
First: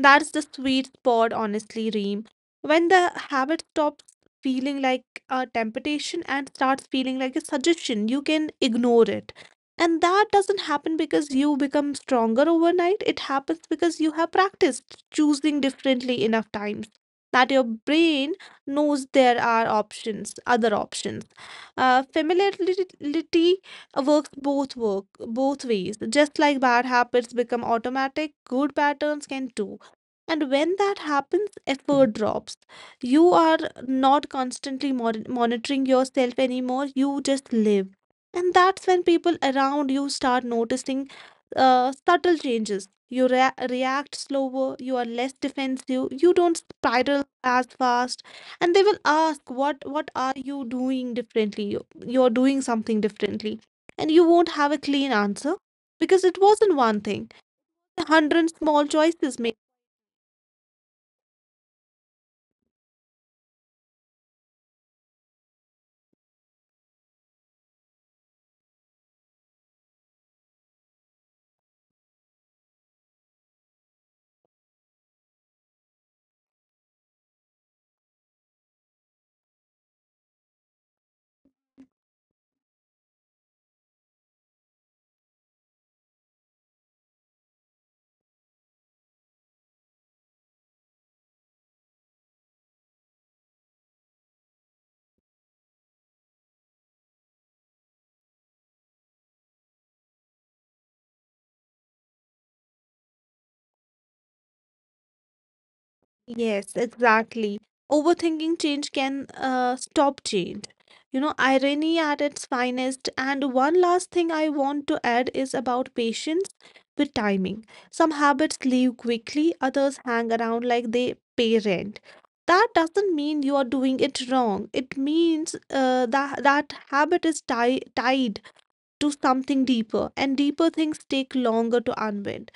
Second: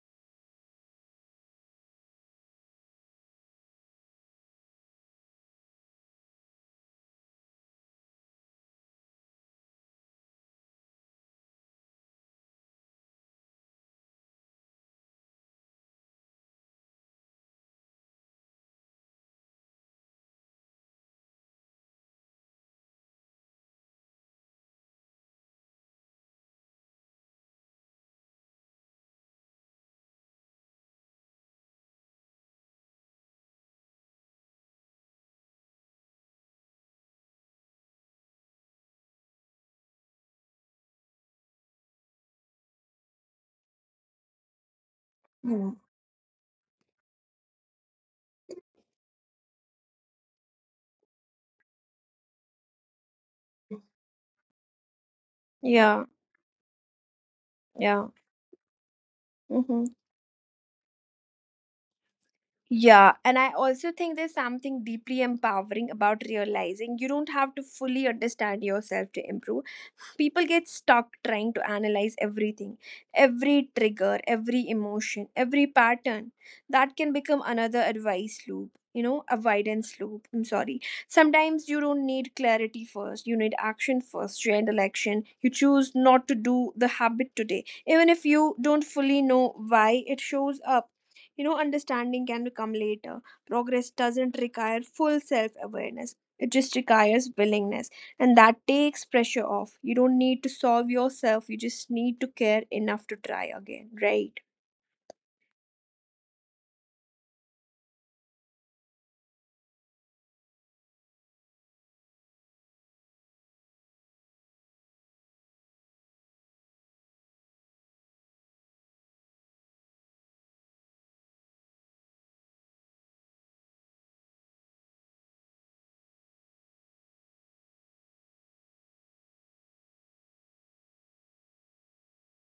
Speaker 2: That's the sweet spot, honestly, Reem. When the habit stops feeling like a temptation and starts feeling like a suggestion, you can ignore it. And that doesn't happen because you become stronger overnight. It happens because you have practiced choosing differently enough times that your brain knows there are options, other options. Familiarity work both ways. Just like bad habits become automatic, good patterns can too. And when that happens, effort drops. You are not constantly monitoring yourself anymore. You just live. And that's when people around you start noticing subtle changes. You react slower, you are less
Speaker 1: Mhm.
Speaker 2: defensive, you don't spiral as fast. And they will ask, "What, are you doing differently? You're doing something differently." And you won't have a clean answer
Speaker 1: Yeah.
Speaker 2: because it wasn't one thing, a
Speaker 1: Yeah.
Speaker 2: hundred small choices.
Speaker 1: Mm-hmm. Yeah, and I also think there's something deeply empowering about realizing you don't have to fully understand yourself to improve. People get stuck trying to analyze everything, every trigger, every emotion, every pattern. That can become another advice loop, you know, avoidance loop, I'm sorry. Sometimes you don't need clarity first, you need action first. You end election, you choose not to do the habit today even if you don't fully know why it shows up. Understanding can become later. Progress doesn't require full self awareness, it just requires willingness. And that takes pressure off. You don't need to solve yourself, you just need to care enough to try again, right?
Speaker 2: Yes, exactly. Overthinking change can stop change. You know, irony at its finest. And one last thing I want to add is about patience with timing. Some habits leave quickly, others hang around like they pay rent. That doesn't mean you are doing it wrong. It means that habit is ti tied to something deeper, and deeper things take longer to unwind.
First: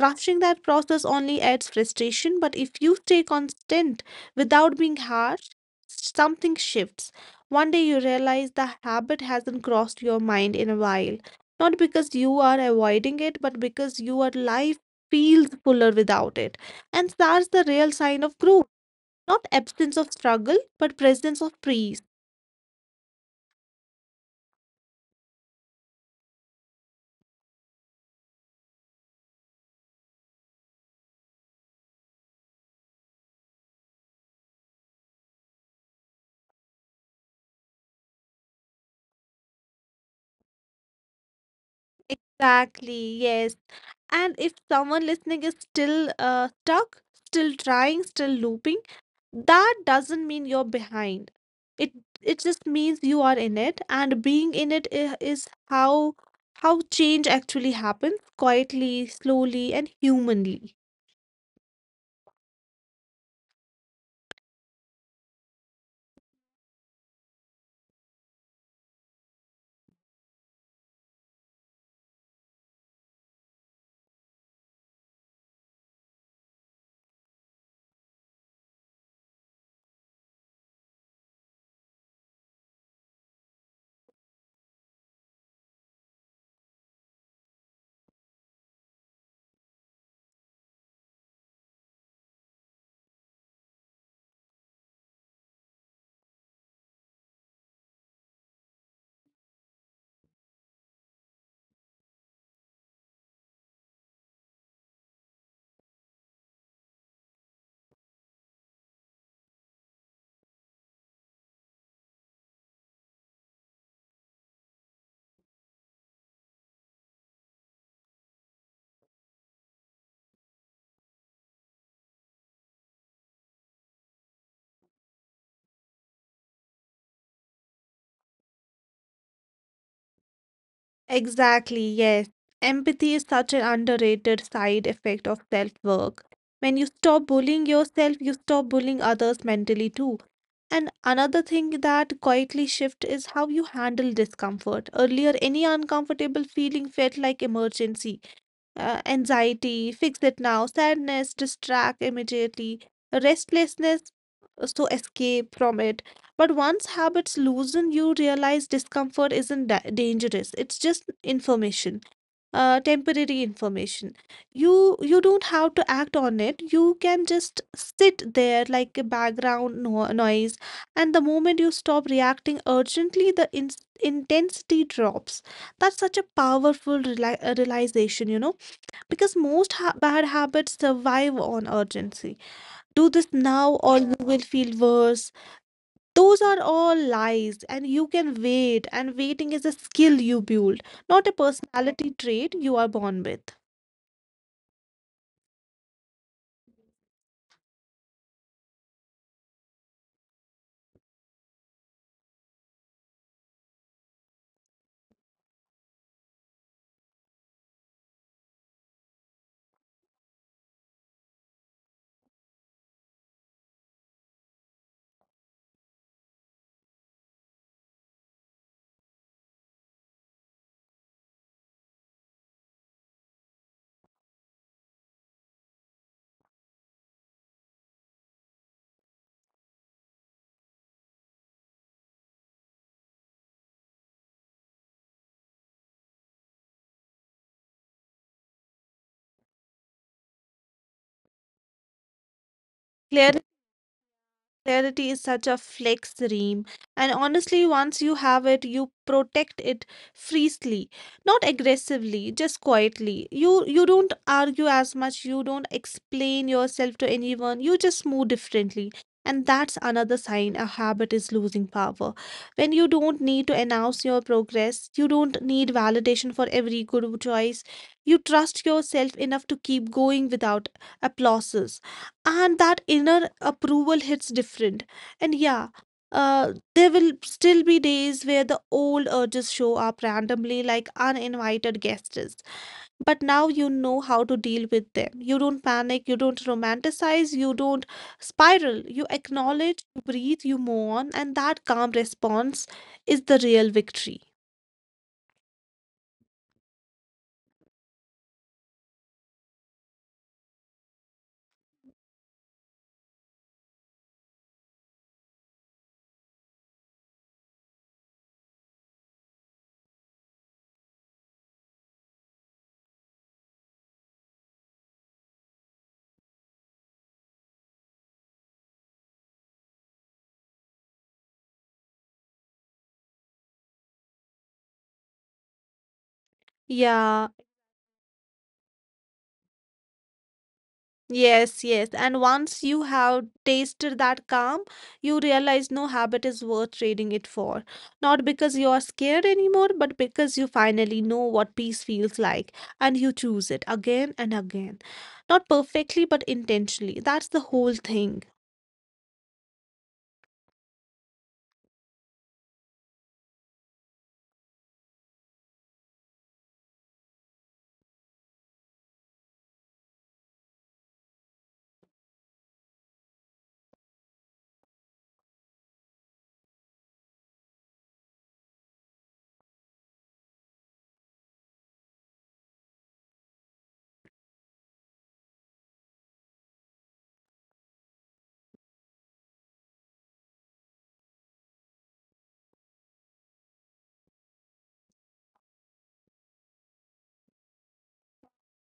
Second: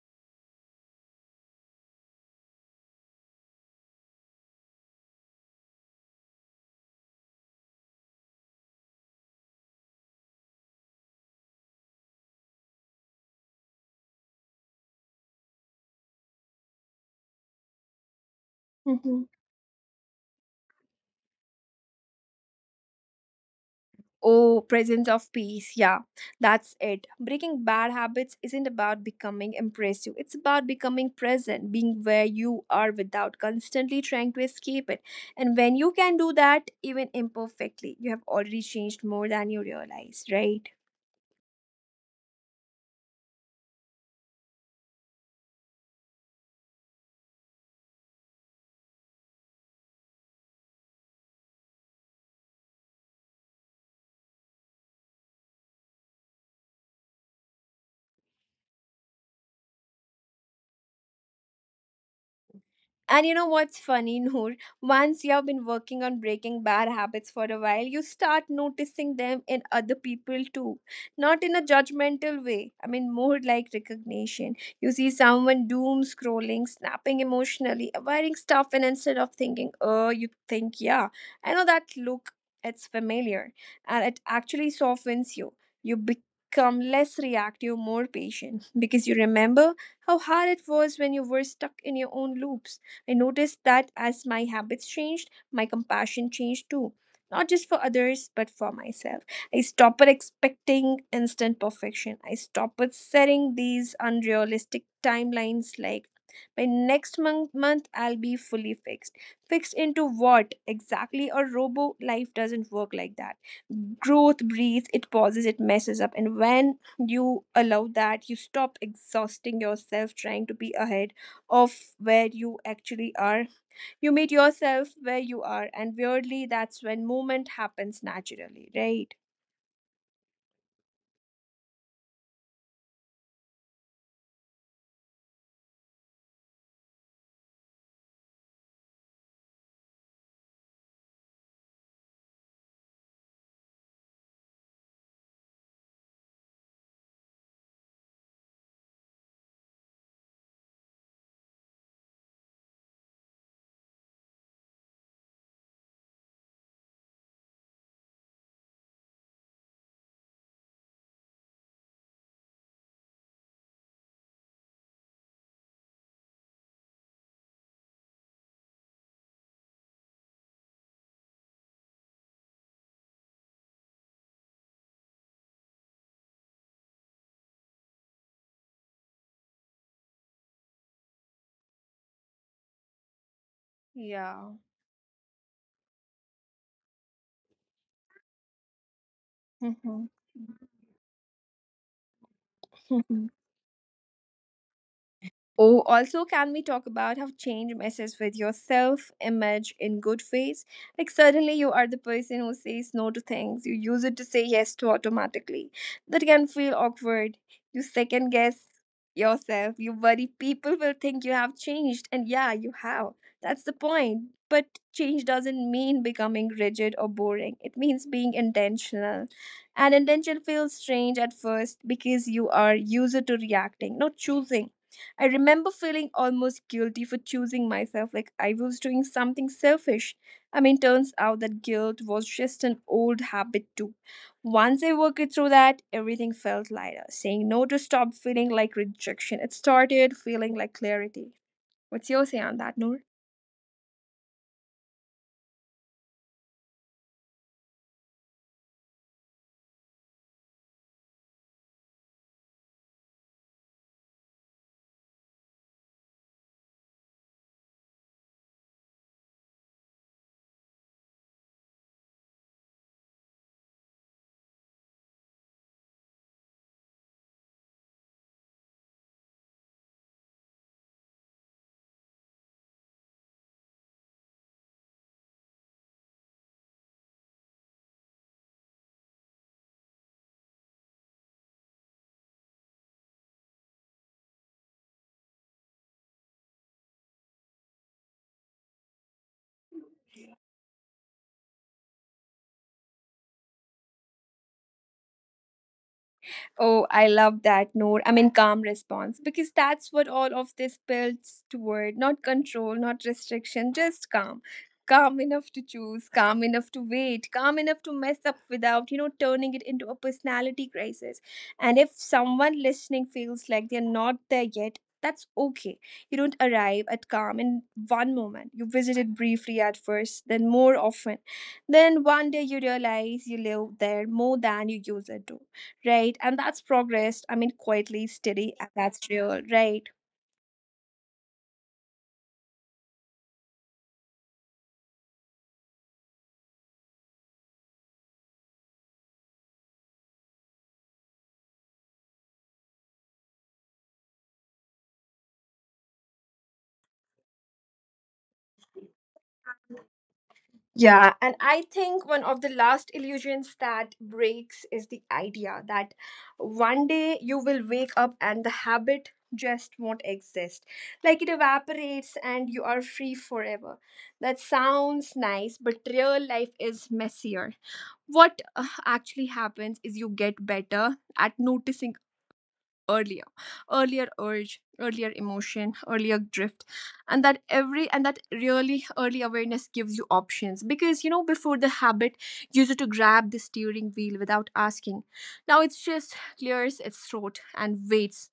Speaker 2: Rushing that process only adds frustration, but if you stay constant without being harsh, something shifts. One day you realize the habit hasn't crossed your mind in a while, not because you are avoiding it, but because your life feels fuller without it. And that's the real sign of growth,
Speaker 1: Hmm.
Speaker 2: not absence of struggle, but presence of peace.
Speaker 1: Oh, presence of peace, yeah. That's it. Breaking bad habits isn't about becoming impressive, it's about becoming present, being where you are without constantly trying to escape it. And when you can do that, even imperfectly, you have already changed more than you realize, right?
Speaker 2: Exactly, yes. And if someone listening is still stuck, still trying, still looping, that doesn't mean you're behind. It it just means you are in it, and being in it is how change actually happens, quietly, slowly, and humanly.
Speaker 1: And you know what's funny, Noor? Once you have been working on breaking bad habits for a while, you start noticing them in other people too. Not in a judgmental way, I mean, more like recognition. You see someone doom scrolling, snapping emotionally, avoiding stuff, and instead of thinking, oh, you think, yeah, I know that look, it's familiar. And it actually softens you. You become less reactive, more patient, because you remember how hard it was when you were stuck in your own loops. I noticed that as my habits changed, my compassion changed too. Not just for others, but for myself. I stopped expecting instant perfection. I stopped setting these unrealistic timelines like, by next month, I'll be fully fixed. Fixed into what exactly? A robo life doesn't work like that. Growth breathes, it pauses, it messes up, and when you allow that, you stop exhausting yourself trying to be ahead of where you actually are. You meet yourself where you are, and weirdly, that's when movement happens naturally, right?
Speaker 2: Exactly, yes. Empathy is such an underrated side effect of self work. When you stop bullying yourself, you stop bullying others mentally too. And another thing that quietly shift is how you handle discomfort. Earlier, any uncomfortable feeling felt like emergency, anxiety, fix it now, sadness, distract immediately, restlessness so escape from it. But once habits loosen, you realize discomfort isn't dangerous. It's just information, temporary information. You don't have to act on it. You can just sit there like a background noise, and the moment you stop reacting urgently, the intensity drops. That's such a powerful realization, you know, because most bad habits survive on urgency. Do this now, or you will feel
Speaker 1: Yeah.
Speaker 2: worse. Those are all lies, and you can wait, and waiting is a skill you
Speaker 1: Mhm.
Speaker 2: build, not a personality trait you are born with.
Speaker 1: Oh, also, can we talk about how change messes with your self image in good ways? Like, suddenly you are the person who says no to things, you use it to say yes to automatically. That can feel awkward. You second guess yourself, you worry people will think you have changed, and yeah, you have. That's the point. But change doesn't mean becoming rigid or boring, it means being intentional. And intention feels strange at first because you are used to reacting, not choosing. I remember feeling almost guilty for choosing myself, like I was doing something selfish. I mean, turns out that guilt was just an old habit, too. Once I worked through that, everything felt lighter. Saying no to stop feeling like rejection, it started feeling like clarity. What's your say on that,
Speaker 2: Clear
Speaker 1: Noor?
Speaker 2: Clarity is such a flex dream, and honestly, once you have it, you protect it freely, not aggressively, just quietly. You don't argue as much, you don't explain yourself to anyone, you just move differently. And that's another sign a habit is losing power. When you don't need to announce your progress, you don't need validation for every good choice. You trust yourself enough to keep going without applauses, and that inner approval hits different. And yeah, there will still be days where the old urges show up randomly like uninvited guests, but now you know how to deal with them. You don't panic, you don't romanticize, you don't spiral. You acknowledge, you breathe, you move on, and that calm response is the real victory.
Speaker 1: Oh, I love that, Noor. I mean, calm response, because that's what all of this builds toward, not control, not restriction, just calm. Calm enough to choose, calm enough to wait, calm enough to mess up without turning it into a personality crisis. And if someone listening feels like they're not there yet, that's okay. You don't arrive at calm in one moment. You visit it briefly at first, then more often. Then one day you realize you live there more than you use it to, right? And that's
Speaker 2: Yeah,
Speaker 1: progressed. I mean, quietly, steady, and that's real, right?
Speaker 2: yes, yes. And once you have tasted that calm, you realize no habit is worth trading it for. Not because you are scared anymore, but because you finally know what peace feels like, and you choose it again and again. Not perfectly, but intentionally. That's the whole thing.
Speaker 1: Yeah, and I think one of the last illusions that breaks is the idea that one day you will wake up and the habit just won't exist. Like it evaporates and you are free forever. That sounds nice, but real life is messier. What actually happens is you get better at noticing earlier. Earlier urge, earlier emotion, earlier drift, and that really early awareness gives you options, because you know, before the habit used to grab the steering wheel without asking. Now it's just clears its throat and waits.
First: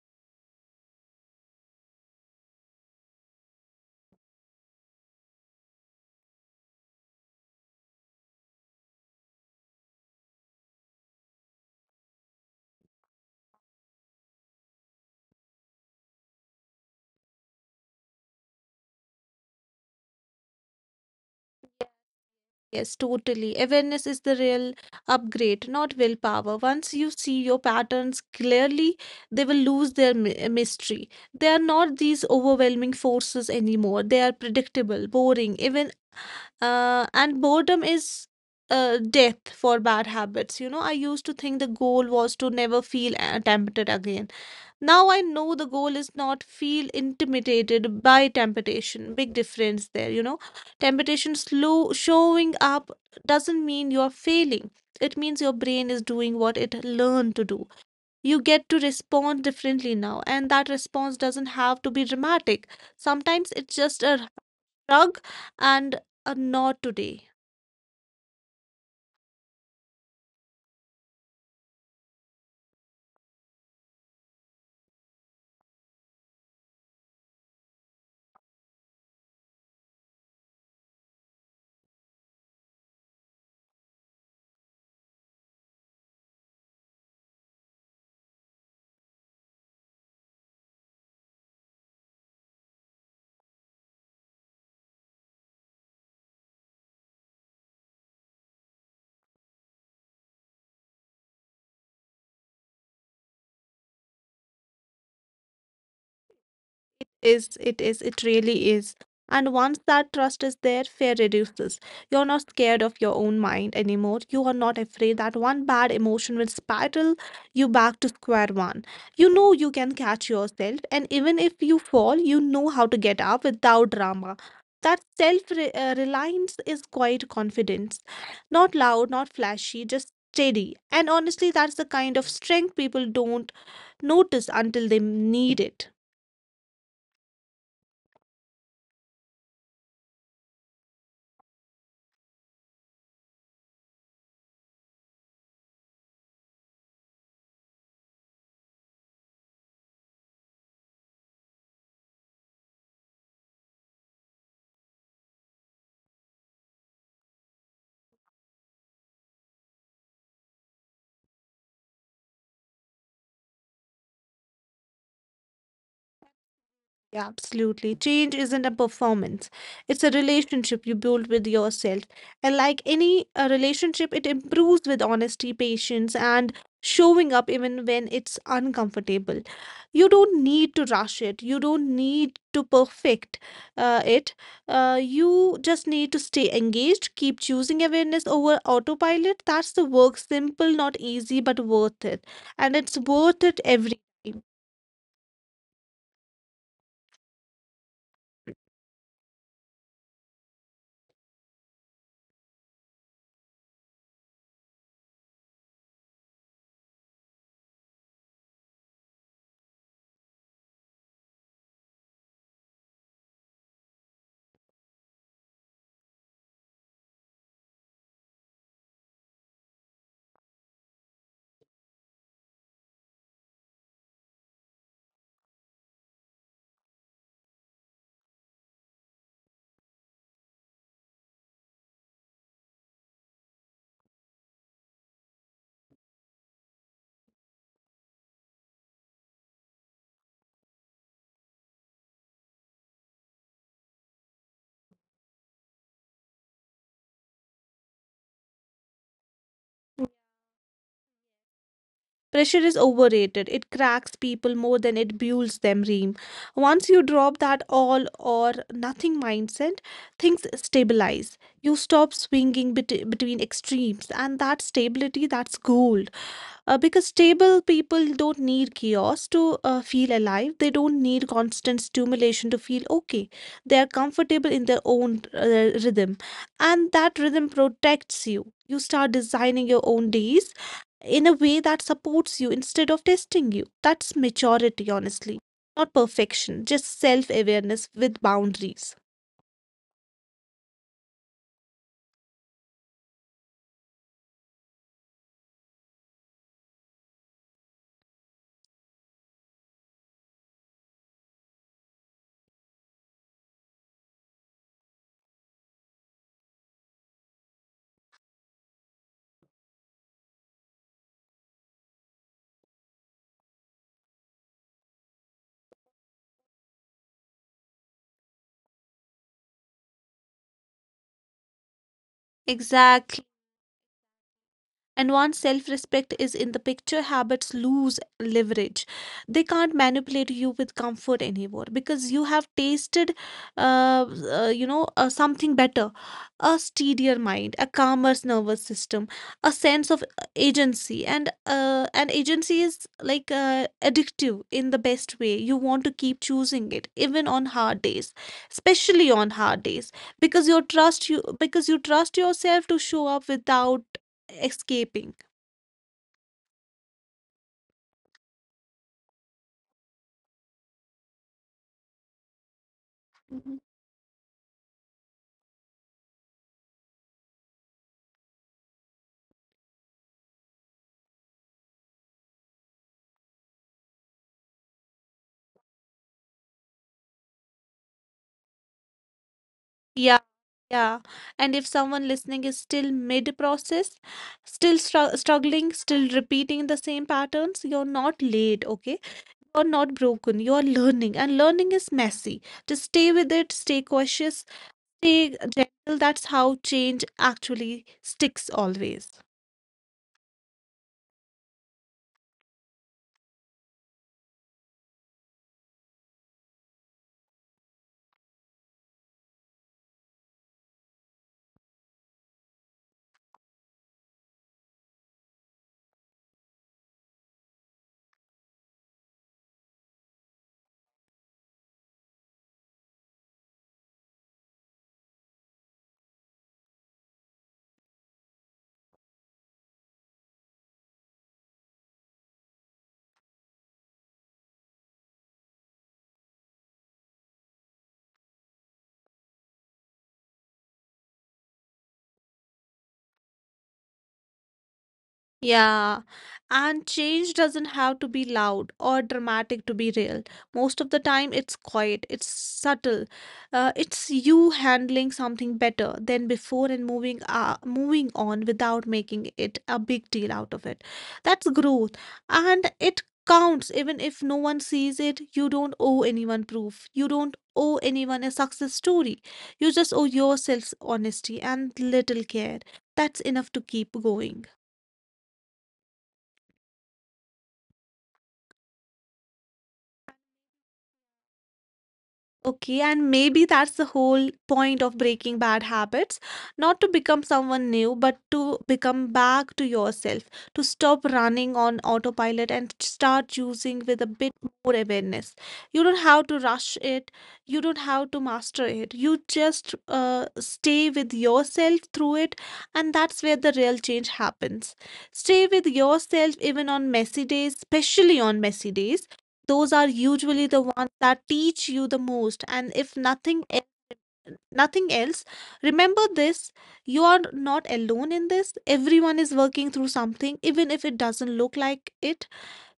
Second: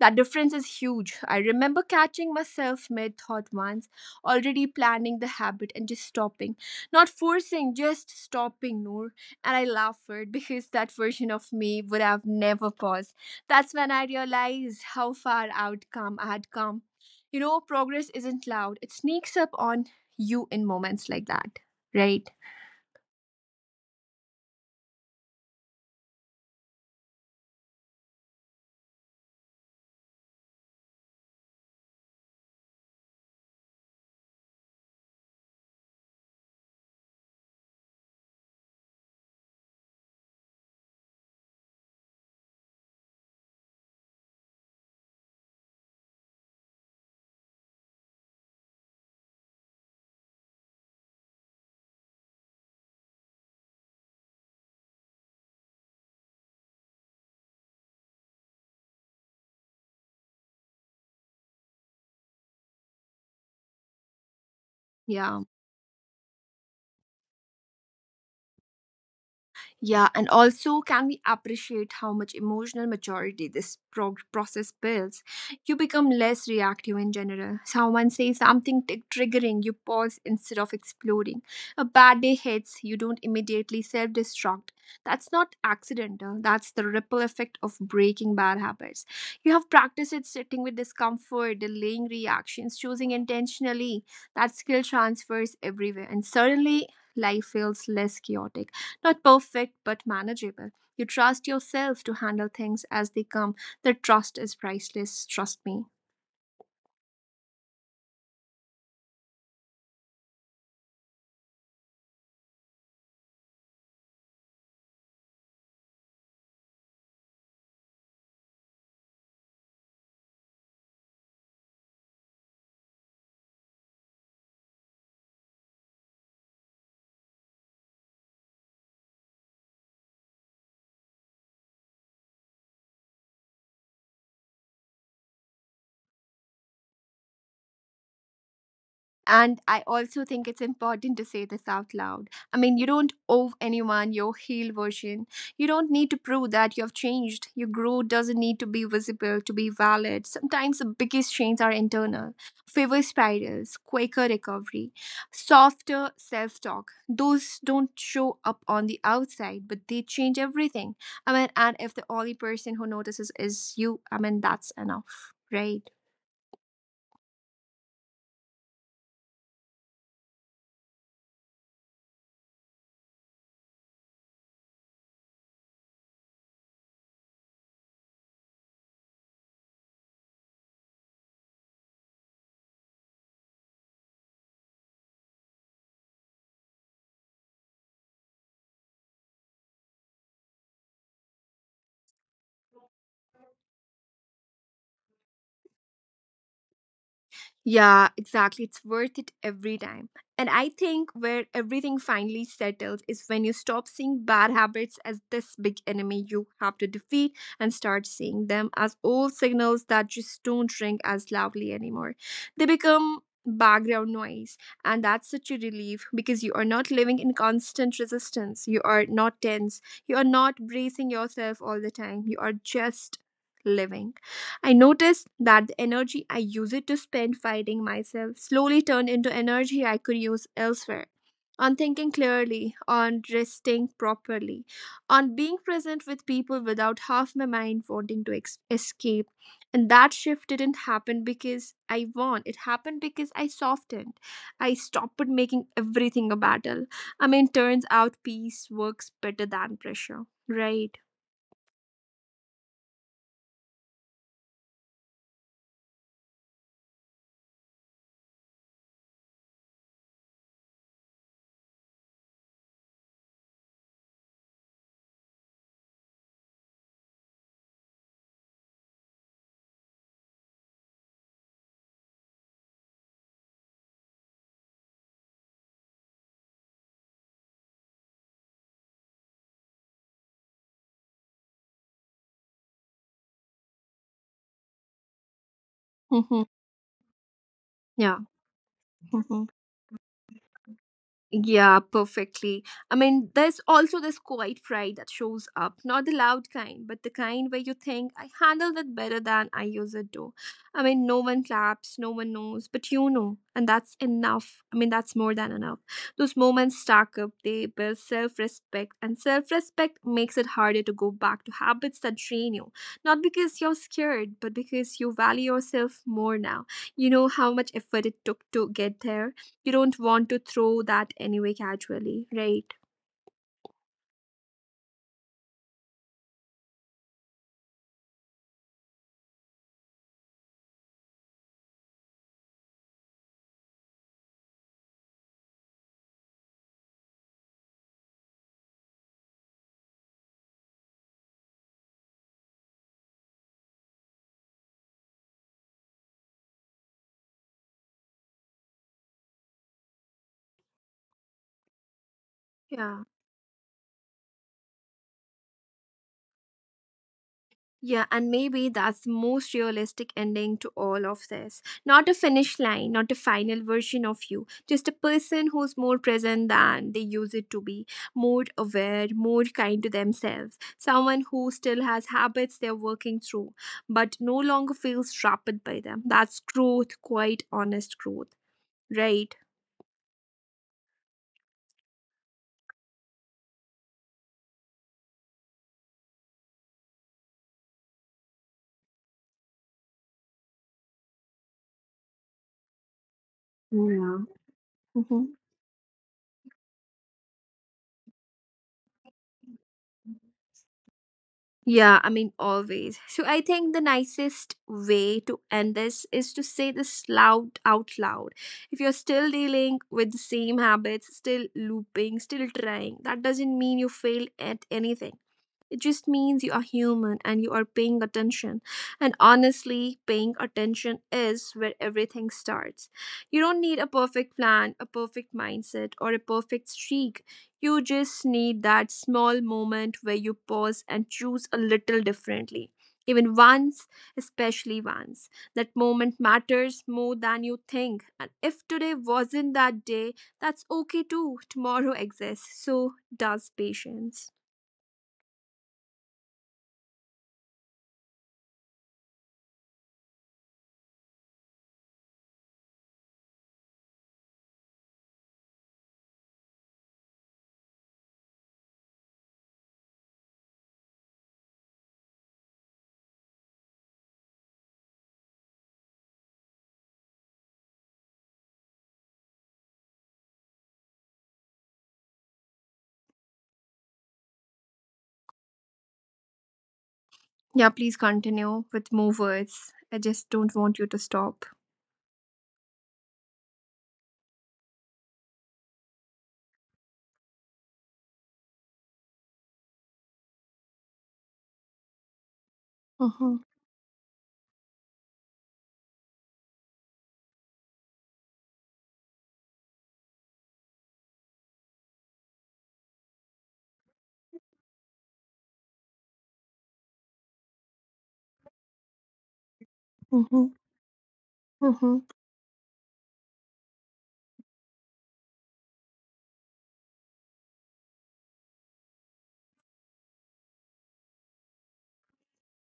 Speaker 1: That difference is huge. I remember catching myself mid thought once, already planning the habit and just stopping. Not forcing, just stopping, Noor. And I laughed because that version of me would have never paused. That's when I realized how far outcome I had come. You know, progress isn't loud, it sneaks up on you in moments like that, right?
Speaker 2: Yes, totally. Awareness is the real upgrade, not willpower. Once you see your patterns clearly, they will lose their mystery. They are not these overwhelming forces anymore. They are predictable, boring, even. And boredom is death for bad habits. You know, I used to think the goal was to never feel tempted again. Now I know the goal is not feel intimidated by temptation. Big difference there, you know. Temptation slow showing up doesn't mean you're failing. It means your brain is doing what it learned to do. You get to respond differently now, and that response doesn't have to be dramatic. Sometimes it's just a hug
Speaker 1: Yeah.
Speaker 2: and a not today.
Speaker 1: Yeah, and also, can we appreciate how much emotional maturity this process builds? You become less reactive in general. Someone says something triggering, you pause instead of exploding. A bad day hits, you don't immediately self destruct. That's not accidental, that's the ripple effect of breaking bad habits. You have practiced it sitting with discomfort, delaying reactions, choosing intentionally. That skill transfers everywhere, and suddenly, life feels less chaotic, not perfect, but manageable. You trust yourself to handle things as they come. The trust is priceless, trust me.
Speaker 2: Is it really is. And once that trust is there, fear reduces. You're not scared of your own mind anymore, you are not afraid that one bad emotion will spiral you back to square one. You know you can catch yourself, and even if you fall, you know how to get up without drama. That self reliance is quite confidence, not loud, not flashy, just steady. And honestly, that's the kind of strength people don't notice until they need it.
Speaker 1: And I also think it's important to say this out loud. I mean, you don't owe anyone your healed version. You don't need to prove that you have changed. Your growth doesn't need to be visible to be valid. Sometimes the biggest changes are internal, favor spirals, quicker recovery, softer self talk. Those don't show up on the outside, but they change everything. I mean, and if the only person who notices is you, I mean, that's enough, right?
Speaker 2: Yeah, absolutely. Change isn't a performance, it's a relationship you build with yourself. And like any relationship, it improves with honesty, patience, and showing up even when it's uncomfortable. You don't need to rush it, you don't need to perfect it. You just need to stay engaged, keep choosing awareness over autopilot. That's the work, simple, not easy, but worth it. And it's worth it every time.
Speaker 1: Yeah, exactly. It's worth it every time. And I think where everything finally settles is when you stop seeing bad habits as this big enemy you have to defeat and start seeing them as old signals that just don't ring as loudly anymore. They become background noise, and that's such a relief because you are not living in constant resistance. You are not tense. You are not bracing yourself all the time. You are just living. I noticed that the energy I used to spend fighting myself slowly turned into energy I could use elsewhere. On thinking clearly, on resting properly, on being present with people without half my mind wanting to escape. And that shift didn't happen because I won. It happened because I softened. I stopped making everything a battle. I mean, turns out peace works better than
Speaker 2: Mhm.
Speaker 1: pressure, right?
Speaker 2: Pressure is overrated. It cracks people more than it builds them, Reem. Once you drop that all or nothing mindset, things stabilize. You stop swinging between extremes, and that stability, that's gold. Because stable people don't need chaos to feel alive. They don't need constant stimulation to feel okay. They are comfortable in their own rhythm, and that rhythm protects you. You start designing your own days in a way that supports you instead of testing you. That's maturity, honestly. Not
Speaker 1: Mm-hmm.
Speaker 2: perfection, just self awareness
Speaker 1: Yeah.
Speaker 2: with boundaries.
Speaker 1: Mhm. Yeah, perfectly. I mean, there's also this quiet pride that shows up, not the loud kind, but the kind where you think, I handled it better than I used it to. I mean, no one claps, no one knows, but you know, and that's enough. I mean, that's more than enough. Those moments stack up, they build self respect, and self respect makes it harder to go back to habits that drain you. Not because you're scared, but because you value yourself more now. You know how much effort it took to get there, you don't want to throw that anyway casually, right?
Speaker 2: Exactly. And once self respect is in the picture, habits lose leverage. They can't manipulate you with comfort anymore because you have tasted, uh, something better, a steadier mind, a calmer nervous system, a sense of agency. And an agency is like addictive in the best way. You want to keep choosing it, even on hard days, especially on hard days, because you trust yourself to show
Speaker 1: Yeah.
Speaker 2: up without escaping.
Speaker 1: Yeah, and maybe that's the most realistic ending to all of this. Not a finish line, not a
Speaker 2: Mhm.
Speaker 1: final version of you, just a person who's more present than they use it to be, more aware, more kind to themselves, someone who still has habits they're working through, but no longer feels trapped by them. That's growth, quite honest growth, right?
Speaker 2: Yeah, yeah. And if someone listening is still mid-process, still struggling, still repeating the same patterns, you're not late, okay? You're not broken. You're learning, and learning is messy. Just stay with it, stay
Speaker 1: Yeah.
Speaker 2: cautious, stay
Speaker 1: Mhm.
Speaker 2: gentle. That's how change actually sticks always.
Speaker 1: Yeah, I mean, always. So I think the nicest way to end this is to say this loud out loud. If you're still dealing with the same habits, still looping, still trying, that doesn't mean you fail at anything. It just means you are human and you are paying attention. And honestly, paying attention is where everything starts. You don't need a perfect plan, a perfect mindset, or a perfect streak. You just need that small moment where you pause and choose a little differently. Even once, especially once. That moment matters more than you think. And if today wasn't that day, that's okay too. Tomorrow exists. So does patience.
Speaker 2: Yeah, and change doesn't have to be loud or dramatic to be real. Most of the time, it's quiet, it's subtle. It's you handling something better than before and moving on without making it a big deal out of it. That's growth, and it counts even if no one sees it. You don't owe anyone proof. You don't owe anyone a success story. You just owe yourself honesty and little care. That's enough to keep going.
Speaker 1: Yeah, please continue with more words. I just don't want you to stop.
Speaker 2: Okay, and maybe that's the whole point of breaking bad habits, not to become someone new, but to become back to yourself, to stop running on autopilot and start
Speaker 1: Mm-hmm,
Speaker 2: choosing with a bit more awareness. You don't have to rush it, you don't have to master it. You just stay with yourself through it, and that's where the real change happens. Stay with yourself even on messy days, especially on messy days. Those are usually
Speaker 1: mm-hmm,
Speaker 2: the ones that teach you the
Speaker 1: mm-hmm.
Speaker 2: most. And if nothing else, remember this: you are not alone in this, everyone is working through something, even if it doesn't look like it.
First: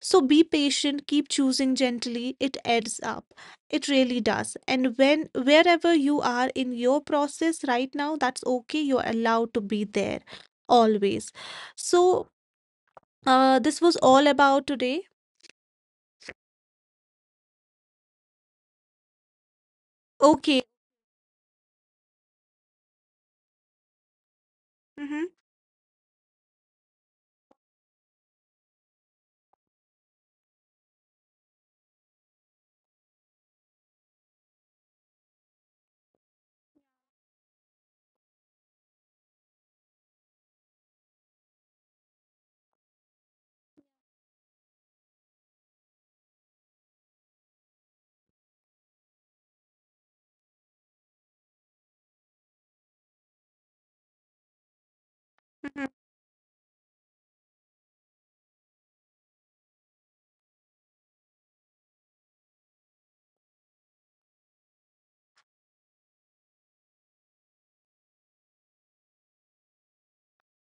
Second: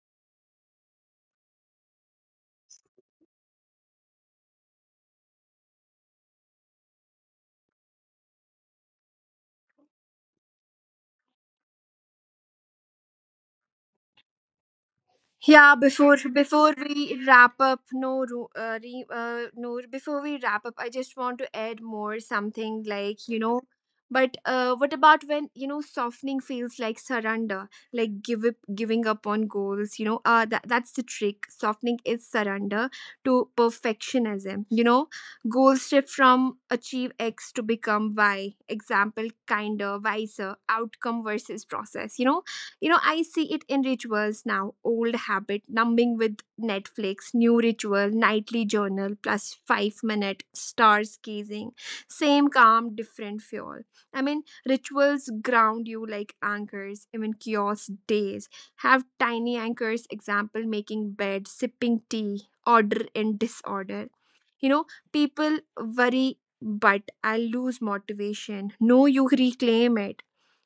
Speaker 2: So be patient, keep choosing gently, it adds up. It really does. And when wherever you are in your process right now, that's okay, you're allowed to be there always. So this was all about today.
Speaker 1: Yeah, before we wrap up, no, Ru- re, Noor, before we wrap up,
Speaker 2: Okay.
Speaker 1: I just want to add more something like you know, but what about
Speaker 2: Mm-hmm.
Speaker 1: when you know softening feels like surrender, like give up, giving up on goals, you know, that's the trick. Softening is surrender to perfectionism. You know, goals shift from achieve X to become Y. Example, kinder, wiser, outcome versus process. You know, I see it in rituals now, old habit, numbing with Netflix, new ritual, nightly journal, plus 5 minute stars gazing, same calm, different fuel. I mean, rituals ground you like anchors, even kiosk days. Have tiny anchors, example, making bed, sipping tea, order in disorder. You know, people worry but I'll lose motivation. No, you reclaim it,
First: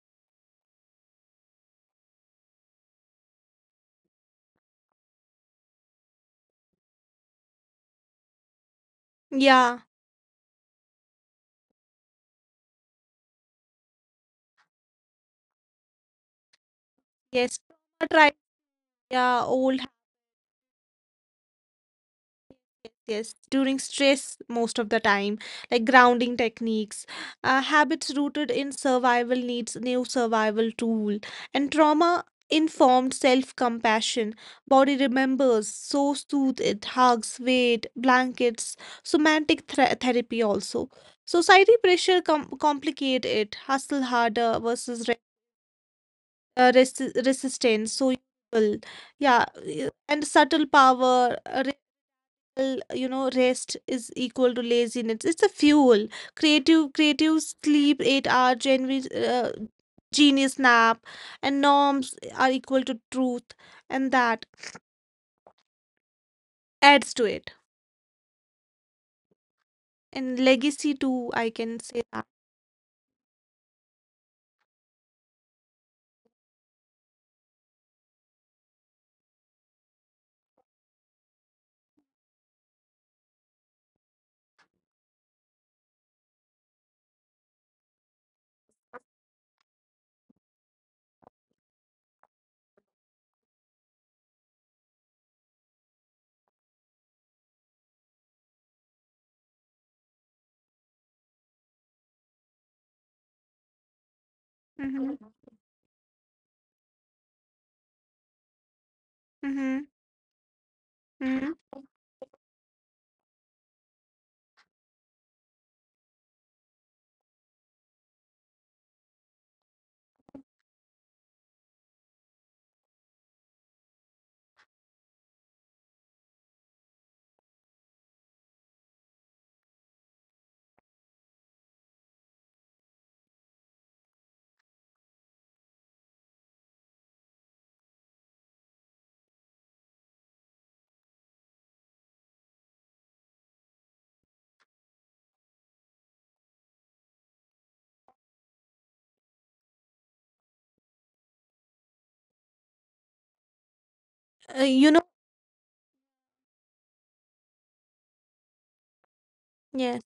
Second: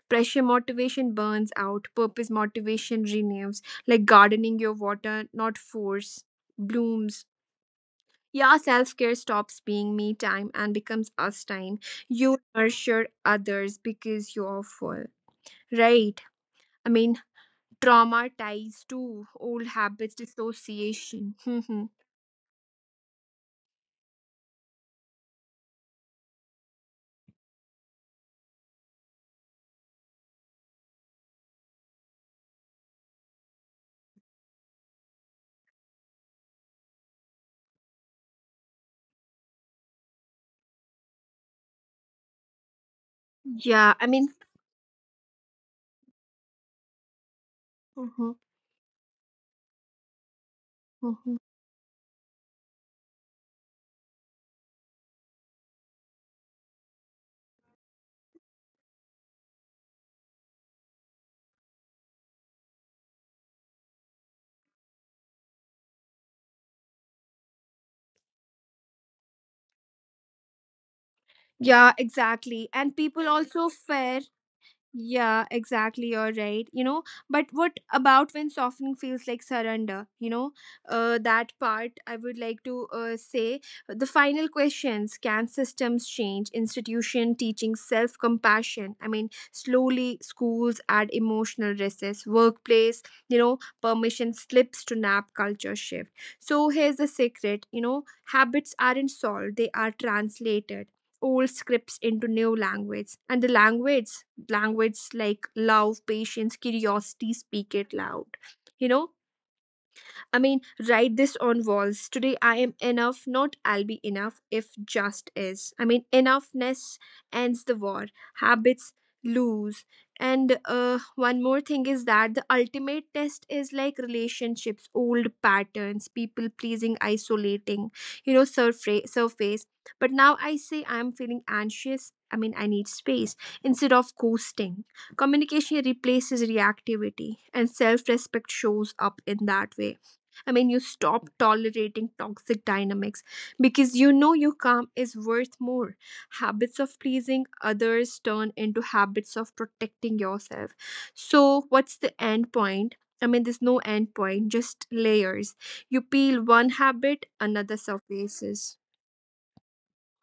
Speaker 1: pressure motivation burns out, purpose motivation renews, like gardening, your water not force blooms. Yeah, self-care stops
Speaker 2: Yeah.
Speaker 1: being me time and becomes us time, you nurture others because you're full, right? I mean,
Speaker 2: Yes, trauma
Speaker 1: trauma
Speaker 2: tried,
Speaker 1: ties to
Speaker 2: yeah,
Speaker 1: old
Speaker 2: old habits,
Speaker 1: habits, dissociation. Mhm.
Speaker 2: yes, during stress most of the time, like grounding techniques, habits rooted in survival needs new survival tool, and trauma informed self-compassion. Body remembers, so soothe it, hugs, weight, blankets, somatic therapy also. Society pressure complicate it,
Speaker 1: Yeah,
Speaker 2: hustle
Speaker 1: I mean.
Speaker 2: harder versus resistance so
Speaker 1: Mhm,
Speaker 2: useful. Yeah and subtle power,
Speaker 1: mhm.
Speaker 2: real, you know. Rest is equal to laziness, it's a fuel. Creative sleep, 8-hour genuine, uh, genius nap. And norms are equal to truth, and that adds to it, and legacy too, I can
Speaker 1: Yeah,
Speaker 2: say that.
Speaker 1: exactly, and people also fear. Yeah, exactly. You're right. You know, but what about when softening feels like surrender? You know, that part I would like to say, the final questions, can systems change? Institution teaching self compassion. I mean, slowly schools add emotional recess, workplace, you know, permission slips to nap culture shift. So here's the secret, you know, habits aren't solved, they are translated. Old scripts into new language, and the language, like
Speaker 2: Mm-hmm.
Speaker 1: love, patience, curiosity, speak it loud, you know.
Speaker 2: Mm-hmm.
Speaker 1: I mean, write this
Speaker 2: Mm-hmm.
Speaker 1: on walls. Today I am enough, not I'll be enough if just is. I mean, enoughness ends the war. Habits lose. And one more thing is that the ultimate test is like relationships, old patterns, people pleasing, isolating, you know, surface. But now I say I'm feeling anxious. I mean, I need space instead of coasting. Communication replaces reactivity, and self respect shows up in that way. I mean, you stop tolerating toxic dynamics because you know your calm is worth more. Habits of pleasing others turn into habits of protecting yourself. So, what's the end point? I mean, there's no end point, just
Speaker 2: You know,
Speaker 1: layers. You peel one habit, another surfaces.
Speaker 2: yes.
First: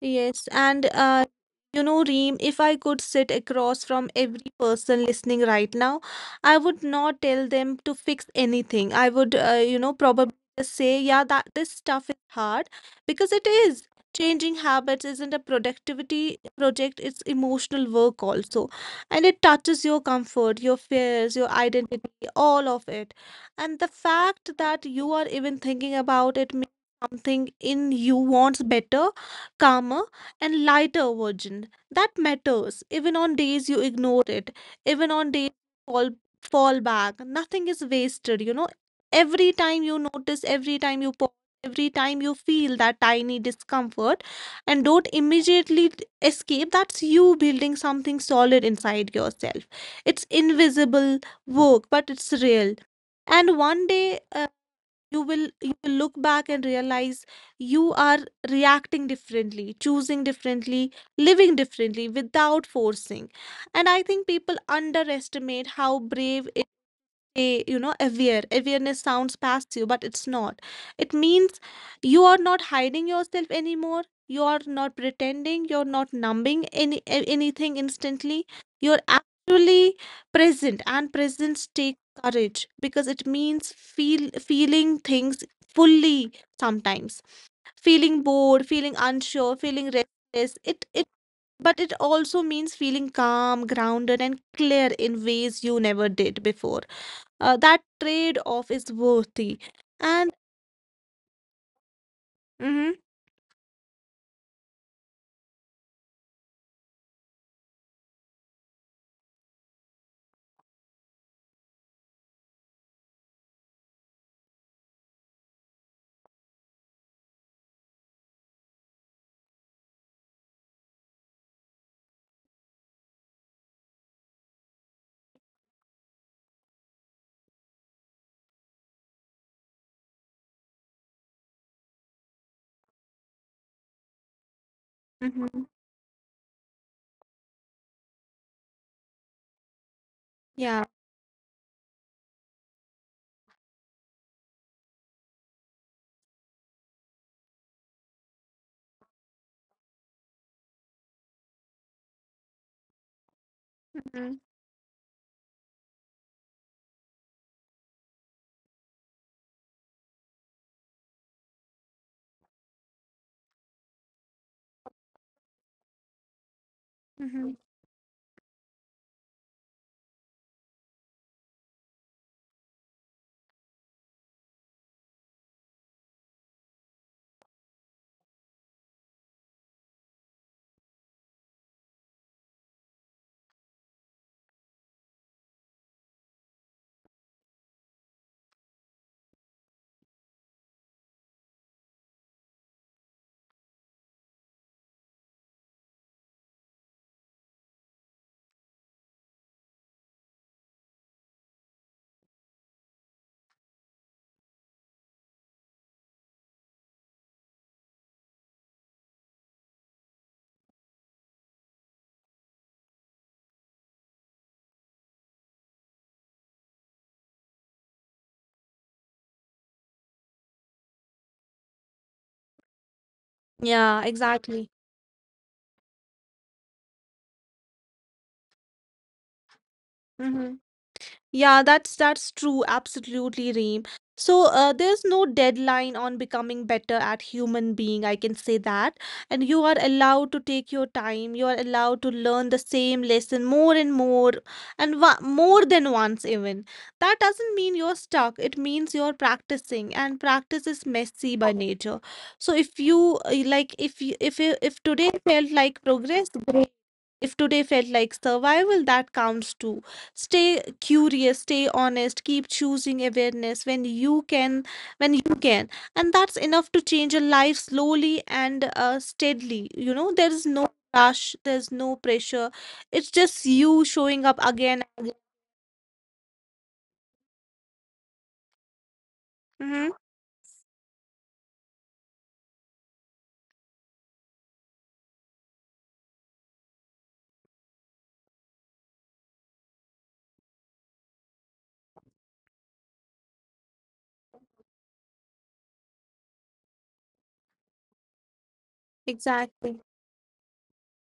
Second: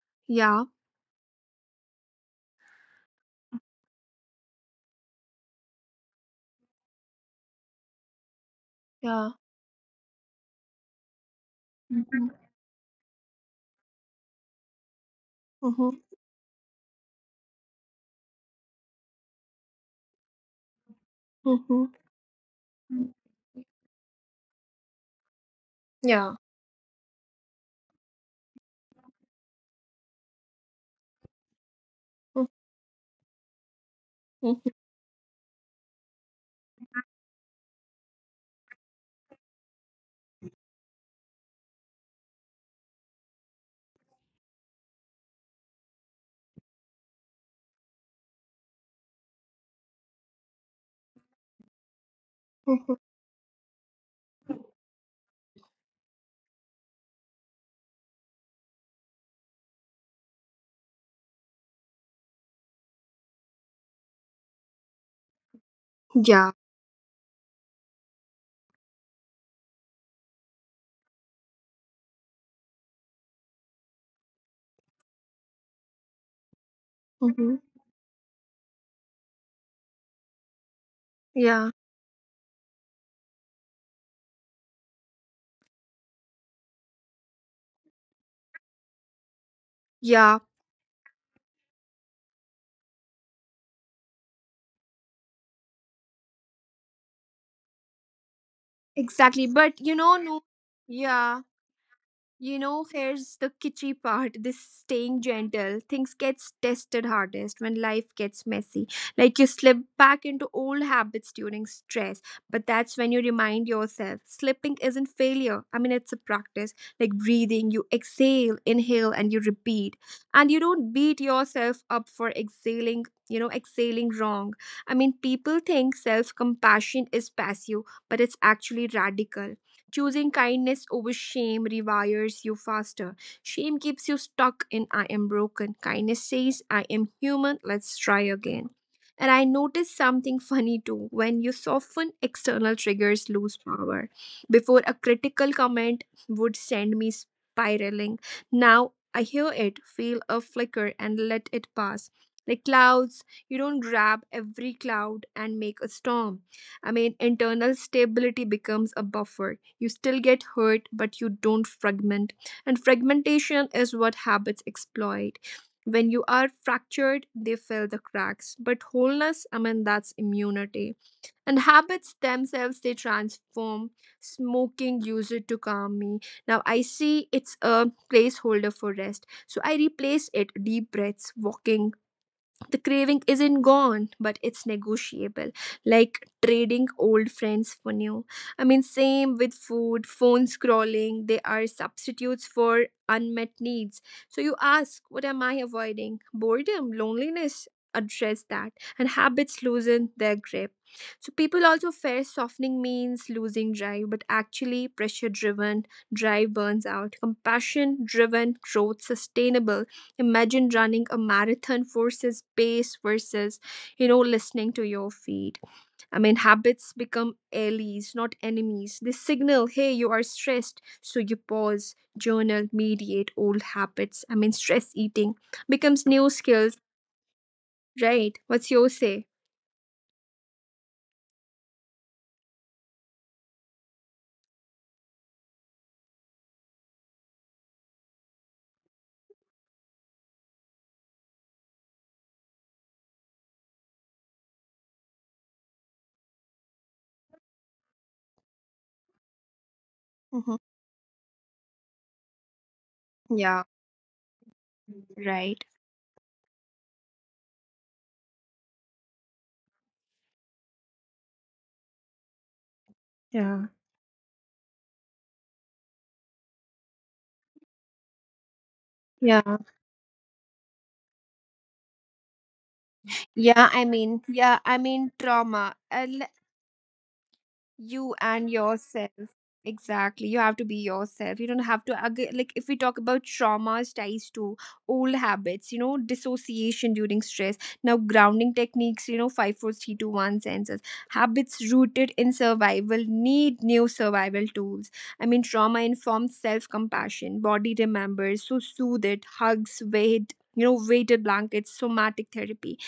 Speaker 2: Yes,
Speaker 1: Yeah,
Speaker 2: and you know, Reem, if I could sit across from every person listening right now, I would not tell them to fix anything. I would,
Speaker 1: yeah.
Speaker 2: probably just say, yeah, that this stuff is
Speaker 1: Mm-hmm.
Speaker 2: hard because it is. Changing habits isn't a
Speaker 1: Mm-hmm.
Speaker 2: productivity project, it's emotional work also. And it touches your comfort, your fears, your
Speaker 1: Mm-hmm.
Speaker 2: identity, all of it. And the fact that you are even thinking about it
Speaker 1: Yeah.
Speaker 2: means something in you wants better, calmer, and lighter version that
Speaker 1: Mhm.
Speaker 2: matters even on days you ignore it, even on days you fall back. Nothing is wasted, you know. Every time you notice, every time you pause, every time you feel that tiny discomfort and don't immediately escape, that's you building something solid inside yourself. It's invisible work, but it's real.
Speaker 1: Mhm.
Speaker 2: And one day you will look back and realize you are reacting differently, choosing differently, living differently, without forcing. And I think people underestimate how brave,
Speaker 1: Yeah.
Speaker 2: say, you know, aware. Awareness sounds passive, but it's not. It means you are not hiding yourself anymore. You are not pretending. You're not numbing anything
Speaker 1: Mhm.
Speaker 2: instantly. You're actually present, and presence takes
Speaker 1: Yeah.
Speaker 2: courage because it means feeling things fully sometimes. Feeling bored, feeling unsure, feeling restless.
Speaker 1: Yeah.
Speaker 2: It But it also means feeling calm, grounded, and clear in ways you never did before. That trade off is worthy.
Speaker 1: Exactly. But you
Speaker 2: And
Speaker 1: know, no. Yeah.
Speaker 2: mm-hmm.
Speaker 1: You know, here's the kitschy part, this staying gentle. Things gets tested hardest when life gets messy. Like you slip back into old habits during stress, but that's when you remind yourself slipping isn't failure. I mean, it's a practice like breathing. You exhale, inhale, and you repeat. And you don't beat yourself up for exhaling, exhaling wrong. I mean, people think self compassion is passive, but it's actually radical. Choosing kindness over shame rewires you faster. Shame keeps you stuck in I am
Speaker 2: Mm-hmm.
Speaker 1: broken. Kindness says I am human, let's try again. And I noticed something
Speaker 2: Yeah.
Speaker 1: funny too. When you soften, external triggers lose power. Before a critical comment would send me spiraling. Now I hear it, feel a flicker, and let it pass. Like clouds, you don't
Speaker 2: Mm-hmm.
Speaker 1: grab every cloud and make a storm. I mean, internal stability becomes a buffer, you still get hurt but you don't fragment, and fragmentation is what habits exploit. When you are
Speaker 2: Mm-hmm.
Speaker 1: fractured, they fill the cracks, but wholeness, I mean, that's immunity. And habits themselves, they transform. Smoking user to calm me. Now I see it's a placeholder for rest, so I replace it, deep breaths, walking. The craving isn't gone, but it's negotiable, like trading old friends for new. I mean, same with food, phone scrolling, they are substitutes for unmet needs. So you ask, what am I avoiding, boredom, loneliness? Address that, and habits loosen their grip. So people also fear softening means losing drive, but actually pressure driven drive burns out, compassion driven growth sustainable. Imagine running a marathon versus pace versus, you know, listening to your feet. I mean, habits become allies, not enemies, they signal, hey, you are stressed, so you pause, journal, mediate old
Speaker 2: Yeah,
Speaker 1: habits. I mean,
Speaker 2: exactly.
Speaker 1: stress eating becomes new skills. Right, what's your say?
Speaker 2: Mm-hmm. Yeah, that's true. Absolutely, Reem. So there's no deadline on becoming better at human being. I can say that, and you are allowed to take your time. You are allowed to learn the same lesson more and more, and more than once even. That doesn't mean you're stuck. It means you're practicing, and
Speaker 1: Mhm.
Speaker 2: practice is messy by nature. So if you
Speaker 1: Yeah,
Speaker 2: if today
Speaker 1: right.
Speaker 2: felt like progress, great. If today felt like survival, that counts too. Stay curious, stay honest, keep choosing
Speaker 1: Yeah,
Speaker 2: awareness when you can, when you can. And that's enough to change a life slowly and
Speaker 1: yeah,
Speaker 2: steadily. You know, there is no rush, there's no
Speaker 1: yeah,
Speaker 2: pressure,
Speaker 1: I mean.
Speaker 2: it's
Speaker 1: Yeah, I
Speaker 2: just
Speaker 1: mean,
Speaker 2: you
Speaker 1: trauma.
Speaker 2: showing up again.
Speaker 1: You and yourself, exactly. You have to be yourself, you don't
Speaker 2: Hmm.
Speaker 1: have to like if we talk about traumas ties to old habits, you know, dissociation during stress. Now grounding techniques, you know, 5, 4, 3, 2, 1 senses. Habits rooted in survival need new survival tools. I mean, trauma informs self-compassion, body remembers, so soothe it, hugs, weight, you know, weighted
Speaker 2: Exactly.
Speaker 1: blankets, somatic therapy.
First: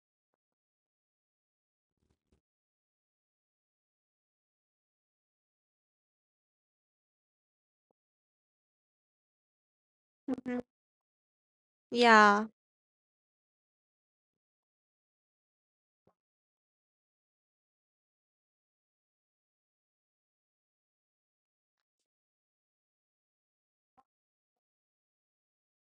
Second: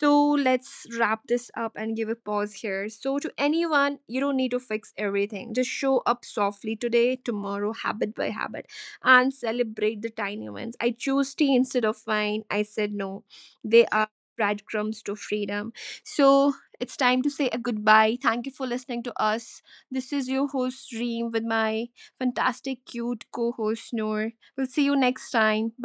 Speaker 1: So let's wrap this up and give a pause here. So, to anyone, you don't need to fix everything. Just show up softly today, tomorrow, habit by habit, and celebrate the tiny
Speaker 2: Hmm.
Speaker 1: wins. I choose tea instead of wine.
Speaker 2: Yeah.
Speaker 1: I said no. They are breadcrumbs to freedom. So, it's time to say a goodbye. Thank you for listening to us. This is your host, Reem, with my fantastic, cute co host, Noor. We'll see you next time. Bye